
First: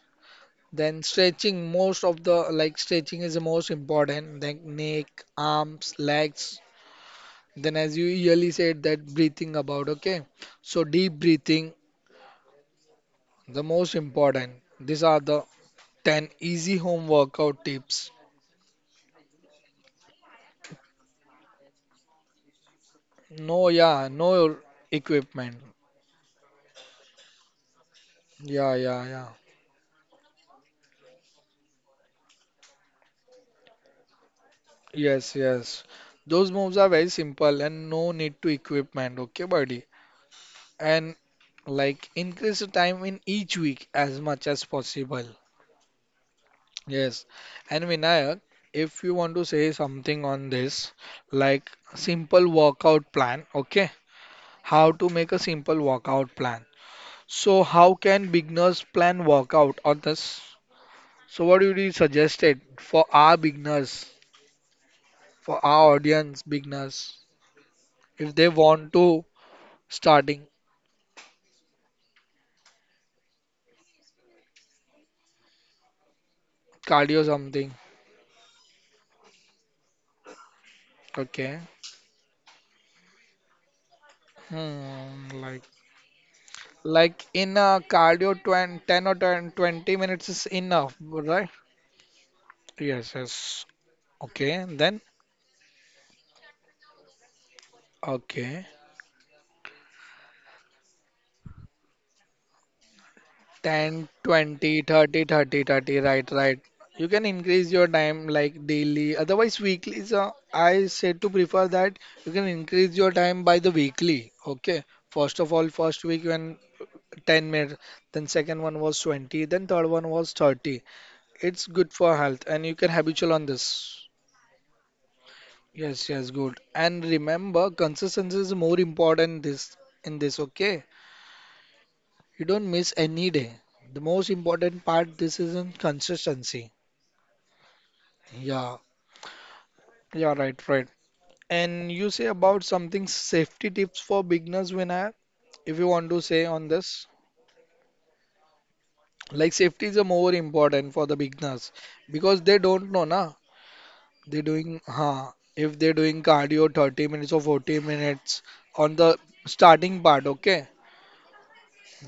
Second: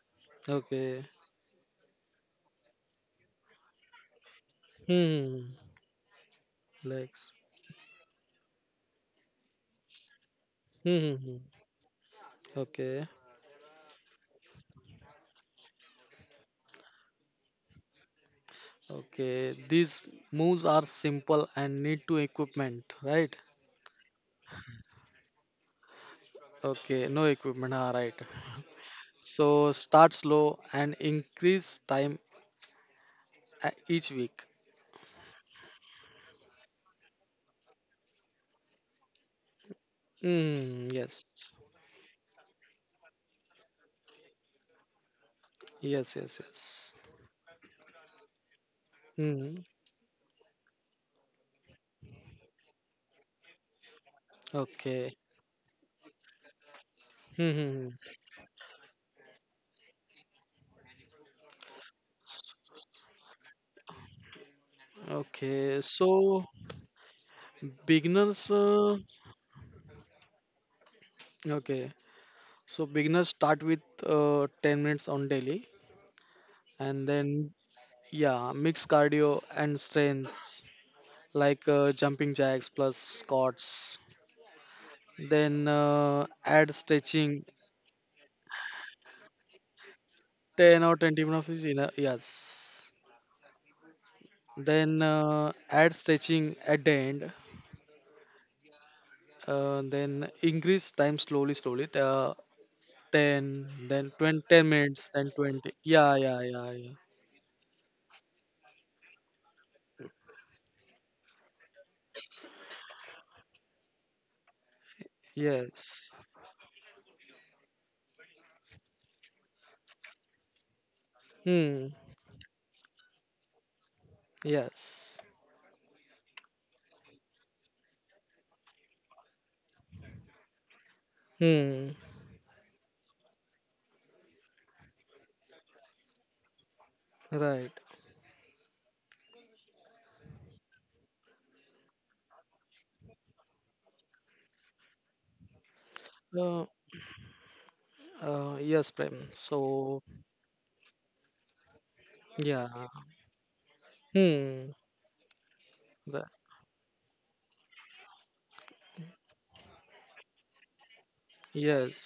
Speaker 1: Then
Speaker 2: Okay.
Speaker 1: stretching most of the like stretching is the most important. Then neck,
Speaker 2: Hmm.
Speaker 1: arms, legs.
Speaker 2: Legs.
Speaker 1: Then as you yearly said that breathing about, okay? So deep
Speaker 2: Hmm.
Speaker 1: breathing
Speaker 2: Okay.
Speaker 1: the most important, these are the 10 easy home workout tips.
Speaker 2: Okay, these moves are simple and need to equipment, right?
Speaker 1: No, yeah, no equipment.
Speaker 2: Okay, no equipment, all right.
Speaker 1: Yeah, yeah, yeah.
Speaker 2: So start slow and increase time each week.
Speaker 1: Yes, yes. Those moves are very simple and no need to equipment, okay, buddy?
Speaker 2: Mm,
Speaker 1: And
Speaker 2: yes,
Speaker 1: like increase the time in each week as much as possible.
Speaker 2: yes, yes, yes.
Speaker 1: Yes. And Vinayak, if you want to
Speaker 2: Mm,
Speaker 1: say something on this, like simple workout plan, okay? How to
Speaker 2: okay.
Speaker 1: make a simple workout plan. So
Speaker 2: Mm-hmm.
Speaker 1: how can beginners plan workout on this? So what would you suggest it for our beginners, for
Speaker 2: Okay,
Speaker 1: our audience
Speaker 2: so
Speaker 1: beginners, if they
Speaker 2: beginners,
Speaker 1: want
Speaker 2: uh,
Speaker 1: to starting
Speaker 2: okay, so beginners start with 10 minutes on daily and
Speaker 1: cardio
Speaker 2: then,
Speaker 1: something?
Speaker 2: yeah, mix cardio and strength
Speaker 1: Okay.
Speaker 2: like jumping jacks plus squats.
Speaker 1: Hmm, like
Speaker 2: Then add
Speaker 1: like
Speaker 2: stretching.
Speaker 1: in a cardio 20, 10 or 10 20 minutes is
Speaker 2: 10
Speaker 1: enough,
Speaker 2: or 20
Speaker 1: right?
Speaker 2: minutes is enough. Yes.
Speaker 1: Yes, yes. Okay, then
Speaker 2: Then add stretching at the end.
Speaker 1: okay.
Speaker 2: Then increase time slowly, slowly. 10,
Speaker 1: 10
Speaker 2: then 20, ten
Speaker 1: 20
Speaker 2: minutes,
Speaker 1: 30
Speaker 2: then
Speaker 1: 30
Speaker 2: 20.
Speaker 1: 30,
Speaker 2: Yeah,
Speaker 1: right,
Speaker 2: yeah,
Speaker 1: right,
Speaker 2: yeah, yeah.
Speaker 1: you can increase your time like daily otherwise weekly. So I said to prefer that you can increase your time by the weekly, okay? First of all, first
Speaker 2: Yes.
Speaker 1: week when 10 minutes, then second one was 20, then third one was 30. It's good
Speaker 2: Hmm.
Speaker 1: for health and you can habitual on this.
Speaker 2: Yes.
Speaker 1: Yes, yes, good. And remember, consistency is more important this, in this, okay?
Speaker 2: Hmm.
Speaker 1: You don't miss any day. The most important part this is in consistency.
Speaker 2: Right.
Speaker 1: Yeah, yeah, right, right. And you say about something safety tips for beginners, Vinay, if you want to say
Speaker 2: Uh,
Speaker 1: on this.
Speaker 2: yes, Prem.
Speaker 1: Like safety is a
Speaker 2: So,
Speaker 1: more important for the beginners because they
Speaker 2: yeah.
Speaker 1: don't know, na. They
Speaker 2: Hmm.
Speaker 1: doing, huh? If they're doing
Speaker 2: Ri-.
Speaker 1: cardio 30 minutes or 40 minutes on the starting part, okay.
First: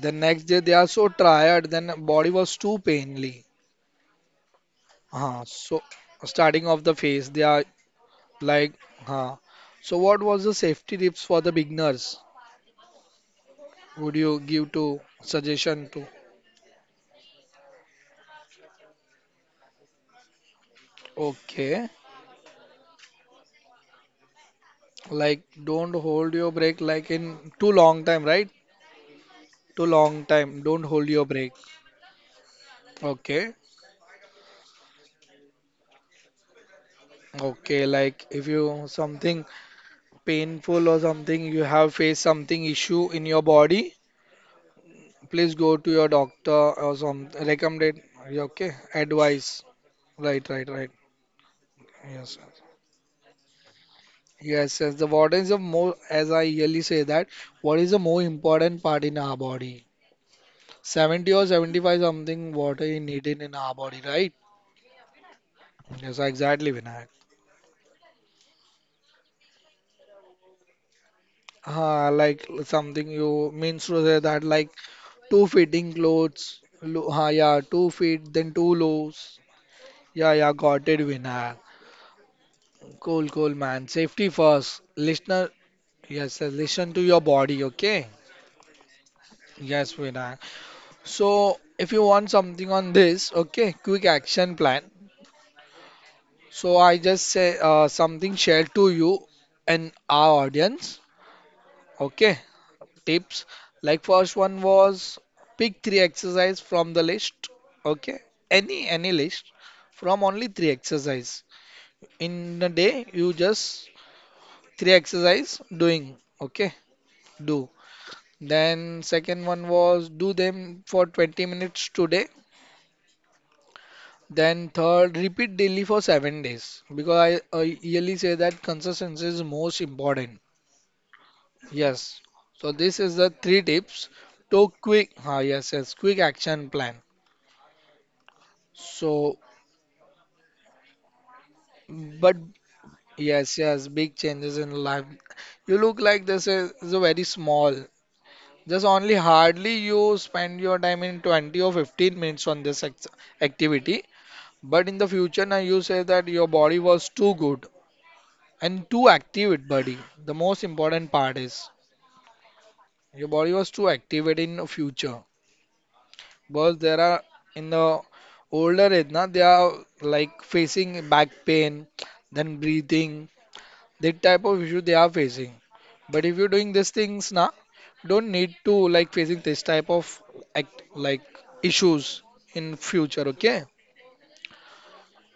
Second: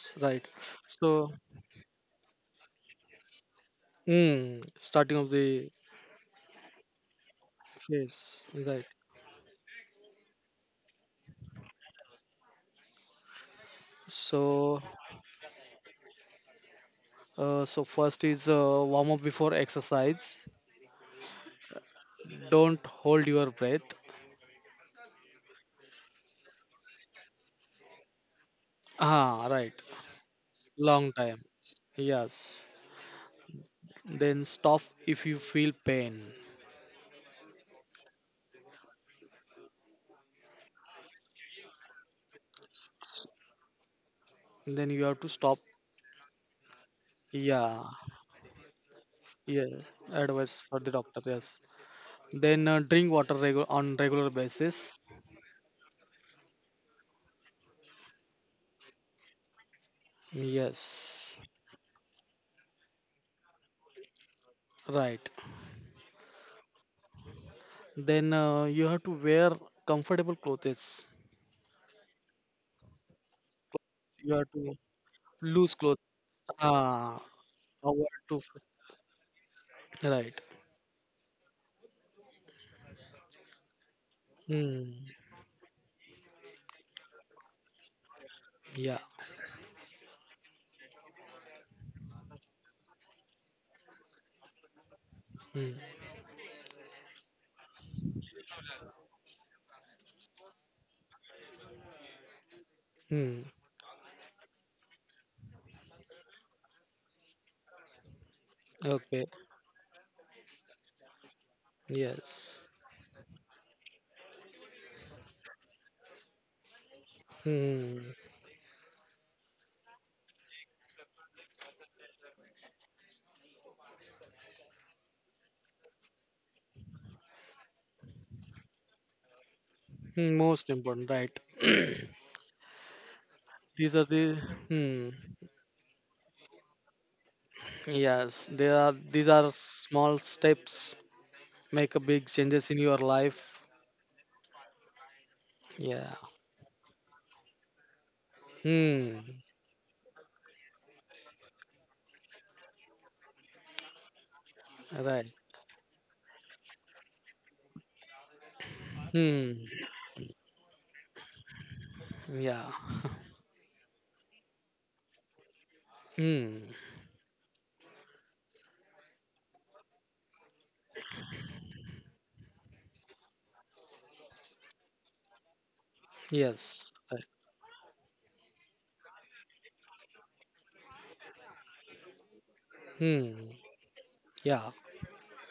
Speaker 1: The next
Speaker 2: right.
Speaker 1: day they are so
Speaker 2: So,
Speaker 1: tired, then body was too painly.
Speaker 2: mm, starting of
Speaker 1: Huh?
Speaker 2: the
Speaker 1: So starting off the phase, they are
Speaker 2: phase,
Speaker 1: like,
Speaker 2: right.
Speaker 1: huh? So what was the safety tips for the beginners? Would you give
Speaker 2: So,
Speaker 1: to suggestion to?
Speaker 2: so first is warm up before exercise.
Speaker 1: Okay,
Speaker 2: Don't hold your breath.
Speaker 1: like don't hold your break like in too long time, right?
Speaker 2: Ah, right.
Speaker 1: Too long time. Don't hold
Speaker 2: Long
Speaker 1: your
Speaker 2: time.
Speaker 1: break.
Speaker 2: Yes.
Speaker 1: Okay.
Speaker 2: Then stop if you feel pain.
Speaker 1: Okay, like if you something painful or something you have faced something issue in your body,
Speaker 2: Then you have to
Speaker 1: please
Speaker 2: stop.
Speaker 1: go to your doctor or some
Speaker 2: Yeah.
Speaker 1: recommended okay advice.
Speaker 2: Yeah.
Speaker 1: Right,
Speaker 2: Advice
Speaker 1: right,
Speaker 2: for the
Speaker 1: right.
Speaker 2: doctor. Yes.
Speaker 1: Yes.
Speaker 2: Then on regular
Speaker 1: Yes, yes.
Speaker 2: basis.
Speaker 1: The what is the more as I really say that, what is the more important part in our body? 70
Speaker 2: Yes.
Speaker 1: or 75 something water is needed in our body, right?
Speaker 2: Right.
Speaker 1: Yes, exactly, Vinayak.
Speaker 2: Then you have to wear comfortable clothes.
Speaker 1: Like something you means to say
Speaker 2: You
Speaker 1: that
Speaker 2: have
Speaker 1: like
Speaker 2: to.
Speaker 1: two
Speaker 2: Loose
Speaker 1: fitting
Speaker 2: clothes.
Speaker 1: clothes, lo
Speaker 2: Ah,
Speaker 1: yeah, two
Speaker 2: our
Speaker 1: feet,
Speaker 2: to
Speaker 1: then two lows. Yeah,
Speaker 2: right.
Speaker 1: yeah, got it, Vinayak. Cool, cool, man. Safety first.
Speaker 2: Hmm.
Speaker 1: Listener, yes, listen to your body, okay?
Speaker 2: Yeah.
Speaker 1: Yes, Vinayak. So, if you want something on this, okay, quick action plan.
Speaker 2: Hmm.
Speaker 1: So, I just say something shared to you and our audience. Okay, tips.
Speaker 2: Hmm.
Speaker 1: Like first one was pick three exercise from the list. Okay, any
Speaker 2: Okay.
Speaker 1: list from only three exercise. In a
Speaker 2: Yes.
Speaker 1: day, you just three exercise doing. Okay, do.
Speaker 2: Hmm.
Speaker 1: Then second one was do them for 20 minutes today. Then third, repeat daily for 7 days because I yearly say that consistency is most important.
Speaker 2: Hmm, most important. Right.
Speaker 1: Yes. So this is the three tips
Speaker 2: These are the.
Speaker 1: to quick,
Speaker 2: Hmm.
Speaker 1: ah, yes, yes, quick action plan.
Speaker 2: Yes. They are. These
Speaker 1: So,
Speaker 2: are small steps. Make a big
Speaker 1: but
Speaker 2: changes in your
Speaker 1: yes,
Speaker 2: life.
Speaker 1: yes, big changes in life. You look
Speaker 2: Yeah.
Speaker 1: like this is a very small. Just only
Speaker 2: Hmm.
Speaker 1: hardly you spend your time in 20 or 15 minutes on this activity. But in the
Speaker 2: Right.
Speaker 1: future now you say that your body was too good and too active,
Speaker 2: Hmm.
Speaker 1: buddy. The most important part is
Speaker 2: Yeah.
Speaker 1: your body was too active in future.
Speaker 2: Hmm.
Speaker 1: Because there are in the older age, na, they are like facing back pain, then breathing, that type of issue they are facing. But if you're doing
Speaker 2: Yes.
Speaker 1: these
Speaker 2: Right.
Speaker 1: things, na, don't need to like facing this type of act like issues in future,
Speaker 2: Hmm.
Speaker 1: okay?
Speaker 2: Yeah.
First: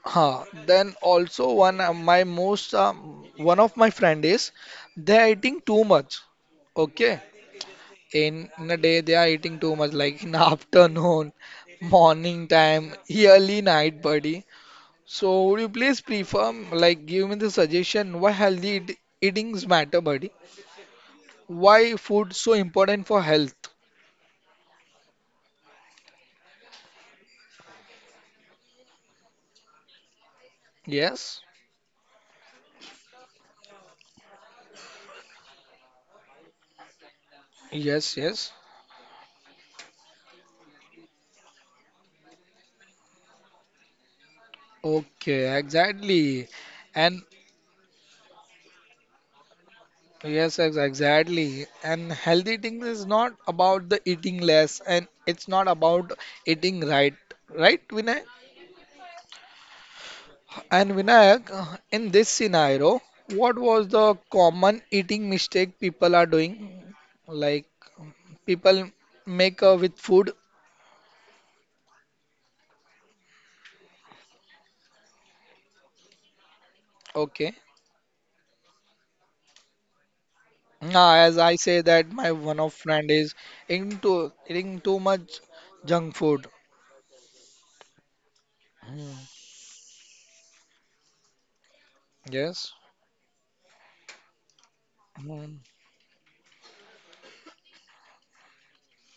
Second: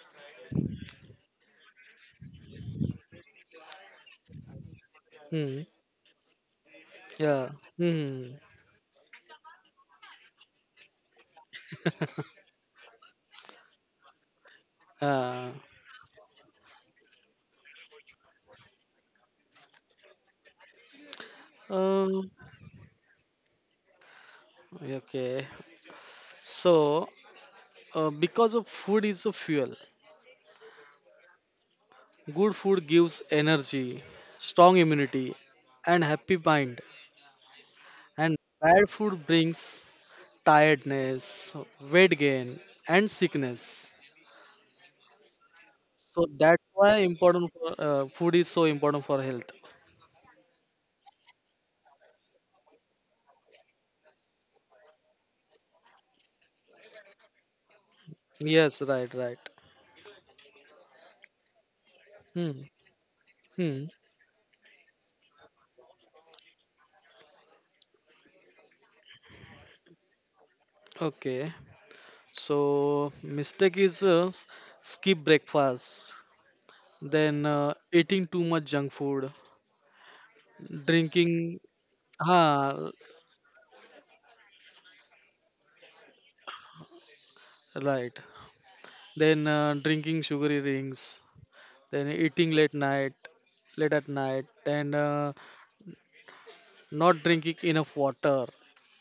Speaker 1: Huh. Then also one my most one of my friend is they're eating
Speaker 2: Hmm.
Speaker 1: too much. Okay,
Speaker 2: Yeah. Hmm.
Speaker 1: in a day they are eating too much like in afternoon morning time early night buddy. So
Speaker 2: Uh,
Speaker 1: would you please prefer like give me the suggestion why healthy eatings matter buddy? Why
Speaker 2: uh,
Speaker 1: food so important for health?
Speaker 2: Okay, so because of food is a fuel,
Speaker 1: Yes,
Speaker 2: good food gives energy, strong immunity, and happy mind.
Speaker 1: yes,
Speaker 2: And
Speaker 1: yes.
Speaker 2: bad food brings tiredness, weight gain, and sickness.
Speaker 1: Okay,
Speaker 2: So
Speaker 1: exactly.
Speaker 2: that's why
Speaker 1: And
Speaker 2: important for, food is so important for health.
Speaker 1: yes, exactly, and healthy eating is not about the eating less, and it's not about eating right, right Vinay.
Speaker 2: Yes, right, right.
Speaker 1: And Vinayak, in this
Speaker 2: Hmm.
Speaker 1: scenario, what was
Speaker 2: Hmm.
Speaker 1: the common eating mistake people are doing? Like um, people make with food.
Speaker 2: Okay. So mistake is skip breakfast,
Speaker 1: Okay.
Speaker 2: then eating too much junk food,
Speaker 1: Now, as I
Speaker 2: drinking
Speaker 1: say that my one of
Speaker 2: Ah, l-
Speaker 1: friend is into eating too much junk food.
Speaker 2: right.
Speaker 1: Hmm,
Speaker 2: Then drinking sugary drinks, then
Speaker 1: yes.
Speaker 2: late at night, and
Speaker 1: Hmm.
Speaker 2: not drinking enough water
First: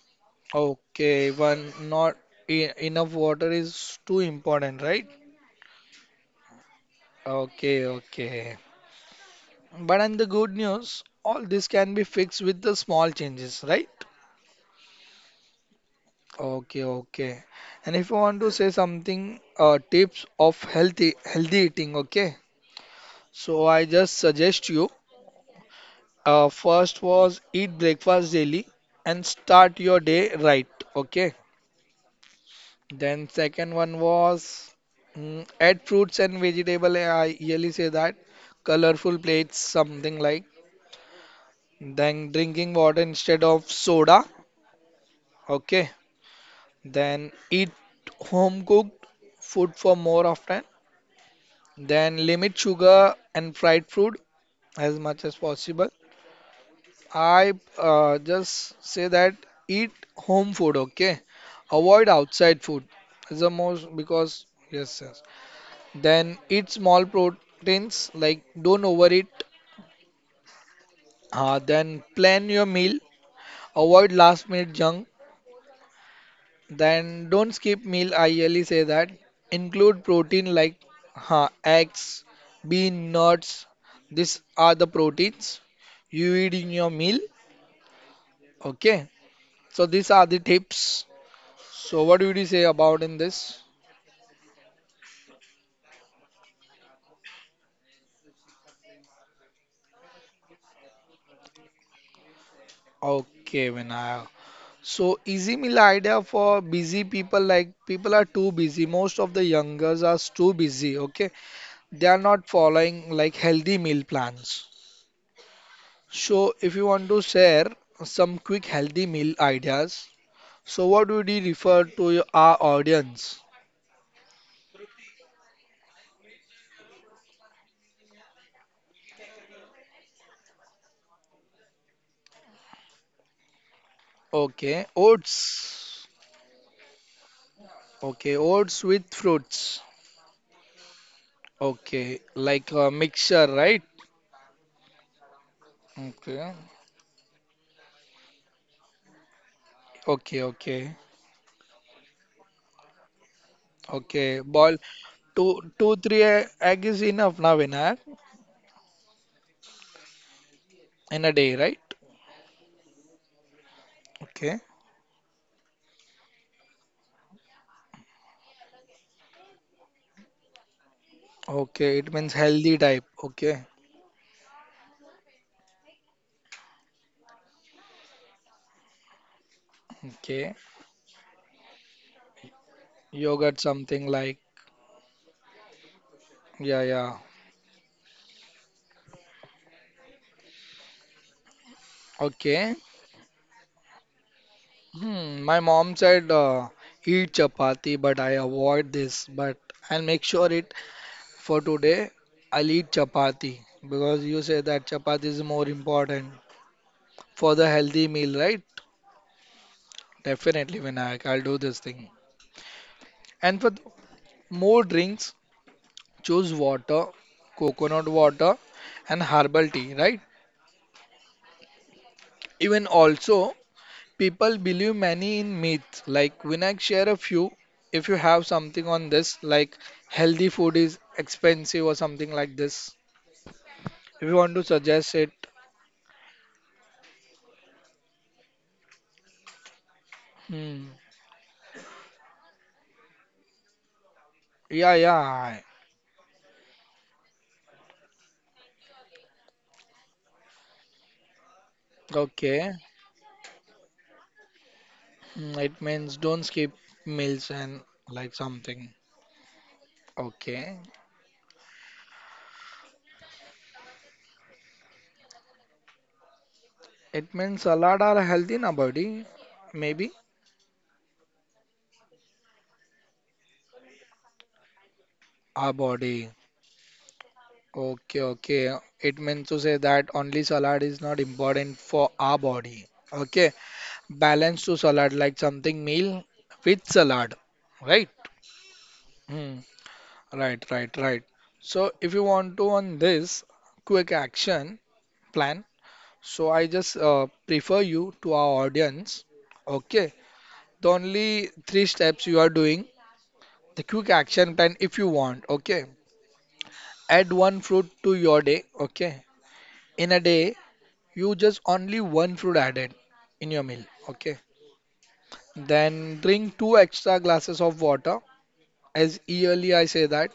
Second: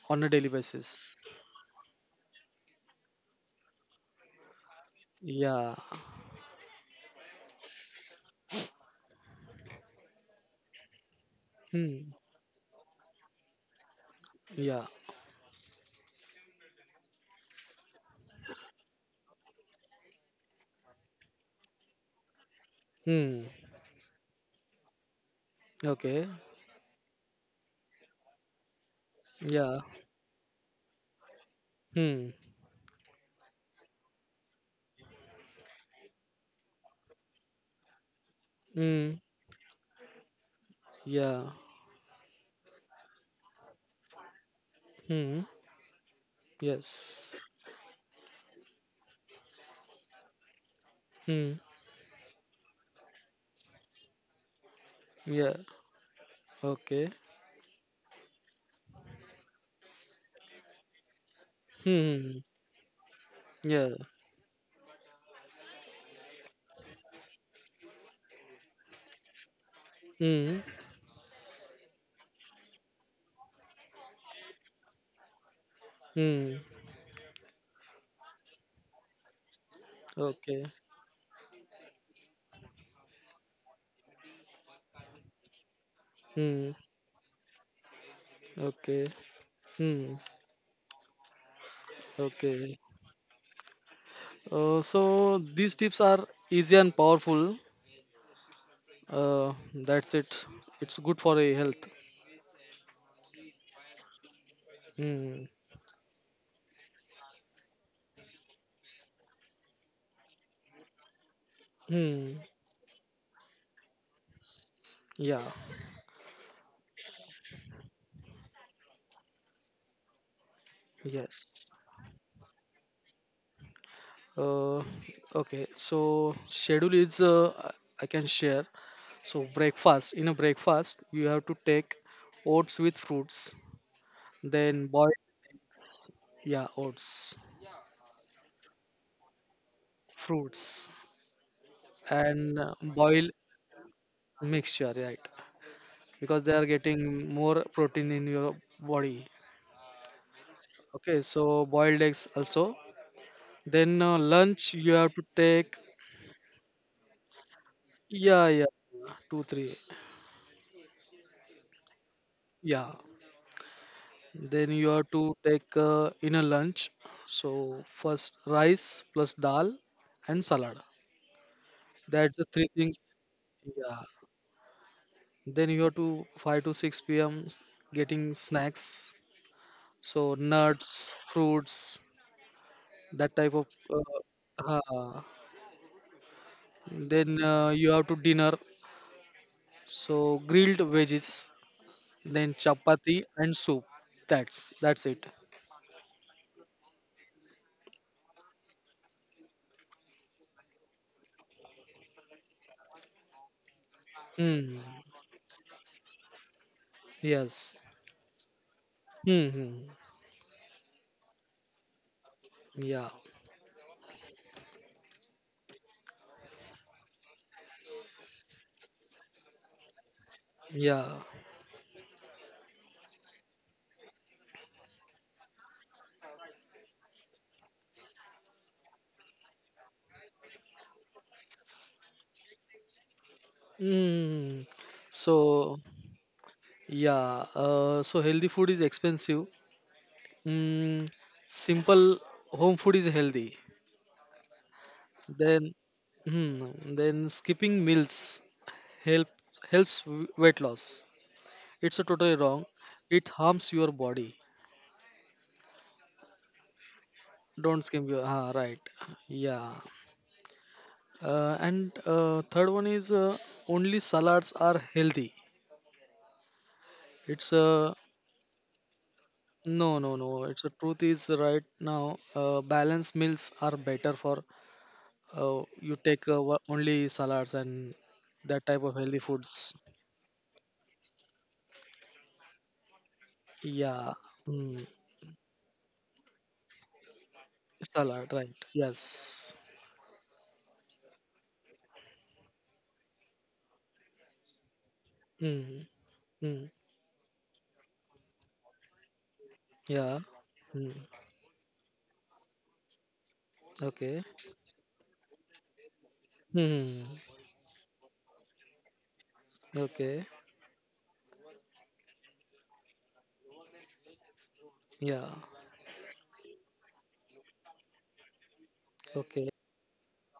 Speaker 2: on a daily basis.
Speaker 1: Okay. One not e enough water is too important, right?
Speaker 2: Yeah.
Speaker 1: Okay. Okay. But and the good news, all this can
Speaker 2: Hmm.
Speaker 1: be fixed with the small changes, right?
Speaker 2: Yeah.
Speaker 1: Okay, okay. And if you want to say something, tips of healthy eating, okay?
Speaker 2: Hmm.
Speaker 1: So I just suggest you,
Speaker 2: Okay.
Speaker 1: first was eat breakfast daily and
Speaker 2: Yeah.
Speaker 1: start your day right, okay?
Speaker 2: Hmm.
Speaker 1: Then second one was add fruits and vegetable. I yearly say that colorful
Speaker 2: Hmm.
Speaker 1: plates, something like.
Speaker 2: Yeah.
Speaker 1: Then drinking water instead of soda,
Speaker 2: Hmm.
Speaker 1: okay? Then
Speaker 2: Yes.
Speaker 1: eat home cooked food for more often.
Speaker 2: Hmm.
Speaker 1: Then limit sugar and fried food as much as
Speaker 2: Yeah.
Speaker 1: possible.
Speaker 2: Okay.
Speaker 1: I just say that eat home food, okay? Avoid
Speaker 2: Hmm.
Speaker 1: outside food is the most
Speaker 2: Yeah.
Speaker 1: because yes, yes. Then eat small proteins like don't overeat.
Speaker 2: Hmm.
Speaker 1: Then plan your meal. Avoid last minute junk.
Speaker 2: Hmm.
Speaker 1: Then don't skip meal. I really say that include protein
Speaker 2: Okay.
Speaker 1: like huh, eggs, bean, nuts. These are the proteins you eat
Speaker 2: Hmm.
Speaker 1: in your meal.
Speaker 2: Okay.
Speaker 1: Okay, so these
Speaker 2: Hmm.
Speaker 1: are the tips. So what would you say
Speaker 2: Okay.
Speaker 1: about in this?
Speaker 2: So these tips are easy and powerful. That's it. It's good for a health.
Speaker 1: Okay, Vinaya. So
Speaker 2: Hmm.
Speaker 1: easy meal idea for busy people like people are too busy. Most of the youngers are too busy. Okay, they are
Speaker 2: Hmm.
Speaker 1: not following like healthy meal plans.
Speaker 2: Yeah.
Speaker 1: So, if you want to share some quick healthy meal ideas, so what would you
Speaker 2: Yes.
Speaker 1: refer to your, our audience?
Speaker 2: Uh, okay. So schedule is I can share. So breakfast. In a breakfast, you have to take oats with fruits.
Speaker 1: Okay,
Speaker 2: Then boil.
Speaker 1: oats.
Speaker 2: Yeah, oats,
Speaker 1: Okay, oats with fruits.
Speaker 2: fruits,
Speaker 1: Okay,
Speaker 2: and
Speaker 1: like a
Speaker 2: boil
Speaker 1: mixture, right?
Speaker 2: mixture. Right,
Speaker 1: Okay,
Speaker 2: because they are getting more protein in your body.
Speaker 1: okay, okay,
Speaker 2: Okay, so boiled eggs also. Then
Speaker 1: okay. Boil
Speaker 2: lunch you have to take.
Speaker 1: three egg is enough now, Vinayak,
Speaker 2: Yeah, yeah, two three,
Speaker 1: in a day, right?
Speaker 2: yeah.
Speaker 1: Okay,
Speaker 2: Then you have to take inner lunch. So first rice plus dal and salad.
Speaker 1: okay. It means
Speaker 2: That's the three
Speaker 1: healthy
Speaker 2: things.
Speaker 1: type. Okay,
Speaker 2: Yeah. Then you have to five to six p.m. getting snacks. So
Speaker 1: okay.
Speaker 2: nuts, fruits, that type
Speaker 1: Yogurt,
Speaker 2: of.
Speaker 1: something like,
Speaker 2: Uh, uh,
Speaker 1: yeah, yeah.
Speaker 2: then You have to dinner. So grilled veggies, then
Speaker 1: Okay.
Speaker 2: chapati and soup. That's it.
Speaker 1: Hmm, my mom said eat chapati, but I avoid this. But I'll make sure it for today. I'll eat chapati because you say
Speaker 2: Hmm.
Speaker 1: that chapati is more important for the
Speaker 2: Yes.
Speaker 1: healthy meal, right?
Speaker 2: Hmm, hmm.
Speaker 1: Definitely, Vinayak, I'll do this thing.
Speaker 2: Yeah.
Speaker 1: And for more drinks, choose water, coconut water, and herbal tea, right?
Speaker 2: Yeah.
Speaker 1: Even also people believe many in myths. Like Vinayak, share a few if you have something on this, like healthy food is expensive or something like this. If you want to
Speaker 2: Mm.
Speaker 1: suggest it,
Speaker 2: So yeah, so healthy food is expensive.
Speaker 1: hmm.
Speaker 2: Mm, simple home food is healthy.
Speaker 1: Yeah, yeah.
Speaker 2: Then, hmm, then skipping meals help helps weight loss. It's a totally wrong.
Speaker 1: Okay.
Speaker 2: It harms your body.
Speaker 1: Hmm, it means don't skip meals and
Speaker 2: Don't skip your.
Speaker 1: like
Speaker 2: Ah, right.
Speaker 1: something.
Speaker 2: Yeah.
Speaker 1: Okay.
Speaker 2: And Third one is only salads are healthy.
Speaker 1: It
Speaker 2: It's
Speaker 1: means salad are healthy na body.
Speaker 2: no,
Speaker 1: Maybe
Speaker 2: no, no. It's a truth is right now. Balanced meals are better for
Speaker 1: our
Speaker 2: you take
Speaker 1: body.
Speaker 2: only salads and
Speaker 1: Okay,
Speaker 2: that
Speaker 1: okay.
Speaker 2: type of healthy
Speaker 1: It means to
Speaker 2: foods.
Speaker 1: say that only salad is not important for our body. Okay.
Speaker 2: Yeah,
Speaker 1: Balance to
Speaker 2: mm.
Speaker 1: salad, like something meal with salad, right?
Speaker 2: Salad, right? Yes.
Speaker 1: Hmm. Right, right, right. So if you want to on this quick action plan,
Speaker 2: Mm.
Speaker 1: so I
Speaker 2: Mm.
Speaker 1: just prefer you to our audience. Okay.
Speaker 2: Yeah.
Speaker 1: The
Speaker 2: Mm.
Speaker 1: only three steps you are doing, the quick
Speaker 2: Okay.
Speaker 1: action plan if you want. Okay.
Speaker 2: Mm.
Speaker 1: Add one fruit to your day. Okay. In a
Speaker 2: Okay.
Speaker 1: day, you just only one fruit added in your meal. Okay.
Speaker 2: Yeah.
Speaker 1: Then drink two extra glasses of water. As
Speaker 2: Okay.
Speaker 1: yearly I say that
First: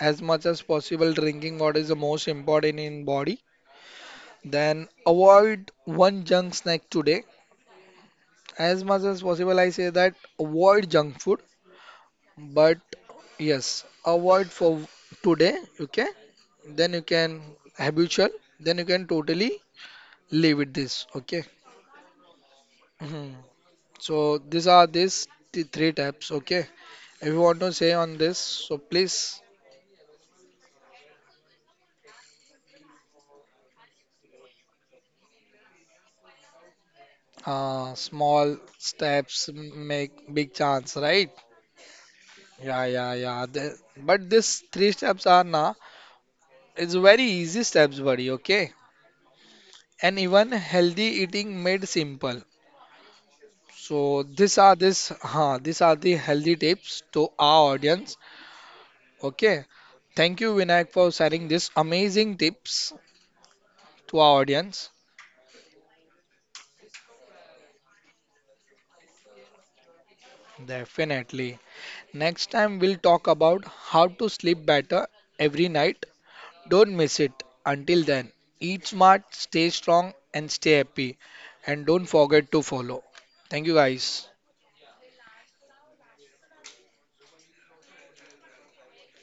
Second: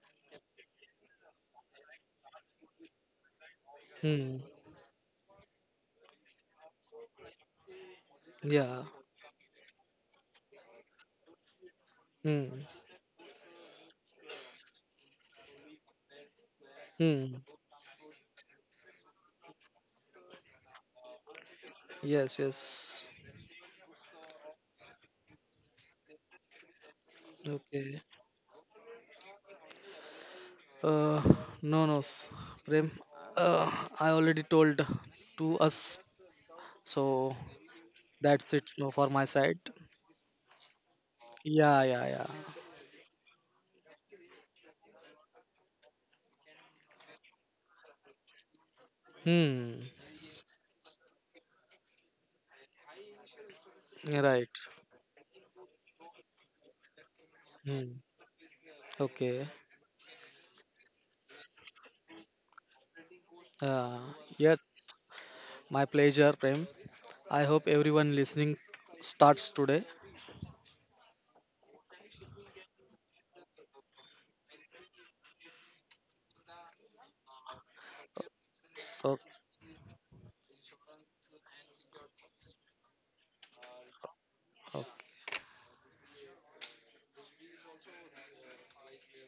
Speaker 1: as much as possible drinking water is the most important in body.
Speaker 2: Mm.
Speaker 1: Then avoid one junk snack today.
Speaker 2: Yeah.
Speaker 1: As much as possible I say that avoid junk food.
Speaker 2: Mm.
Speaker 1: But yes, avoid for today. Okay. Then you can
Speaker 2: Mm.
Speaker 1: habitual. Then you can totally leave it this. Okay.
Speaker 2: Yes. Yes.
Speaker 1: Mhm. So these are these three tabs. Okay. If you want to say
Speaker 2: Okay.
Speaker 1: on this, so please.
Speaker 2: Uh, no, no, s- Prem. Uh, I already told to us, so
Speaker 1: Uh,
Speaker 2: that's
Speaker 1: small
Speaker 2: it no, for my
Speaker 1: steps
Speaker 2: side.
Speaker 1: make big chance, right?
Speaker 2: Yeah, yeah, yeah.
Speaker 1: Yeah, yeah, yeah. But this three steps are na, it's very easy steps, buddy. Okay,
Speaker 2: Hmm.
Speaker 1: and even healthy eating made simple.
Speaker 2: You're
Speaker 1: So
Speaker 2: right.
Speaker 1: these are this, huh, these are the healthy tips to our
Speaker 2: Hmm.
Speaker 1: audience.
Speaker 2: Okay.
Speaker 1: Okay, thank you Vinayak for sharing these amazing tips
Speaker 2: Uh,
Speaker 1: to our
Speaker 2: yes,
Speaker 1: audience.
Speaker 2: my pleasure, Prem. I hope everyone listening starts today.
Speaker 1: Definitely. Next time we'll talk about how to sleep better every night. Don't miss it. Until then, eat smart, stay strong, and stay happy. And don't forget to follow. Thank you, guys.
Speaker 2: Okay.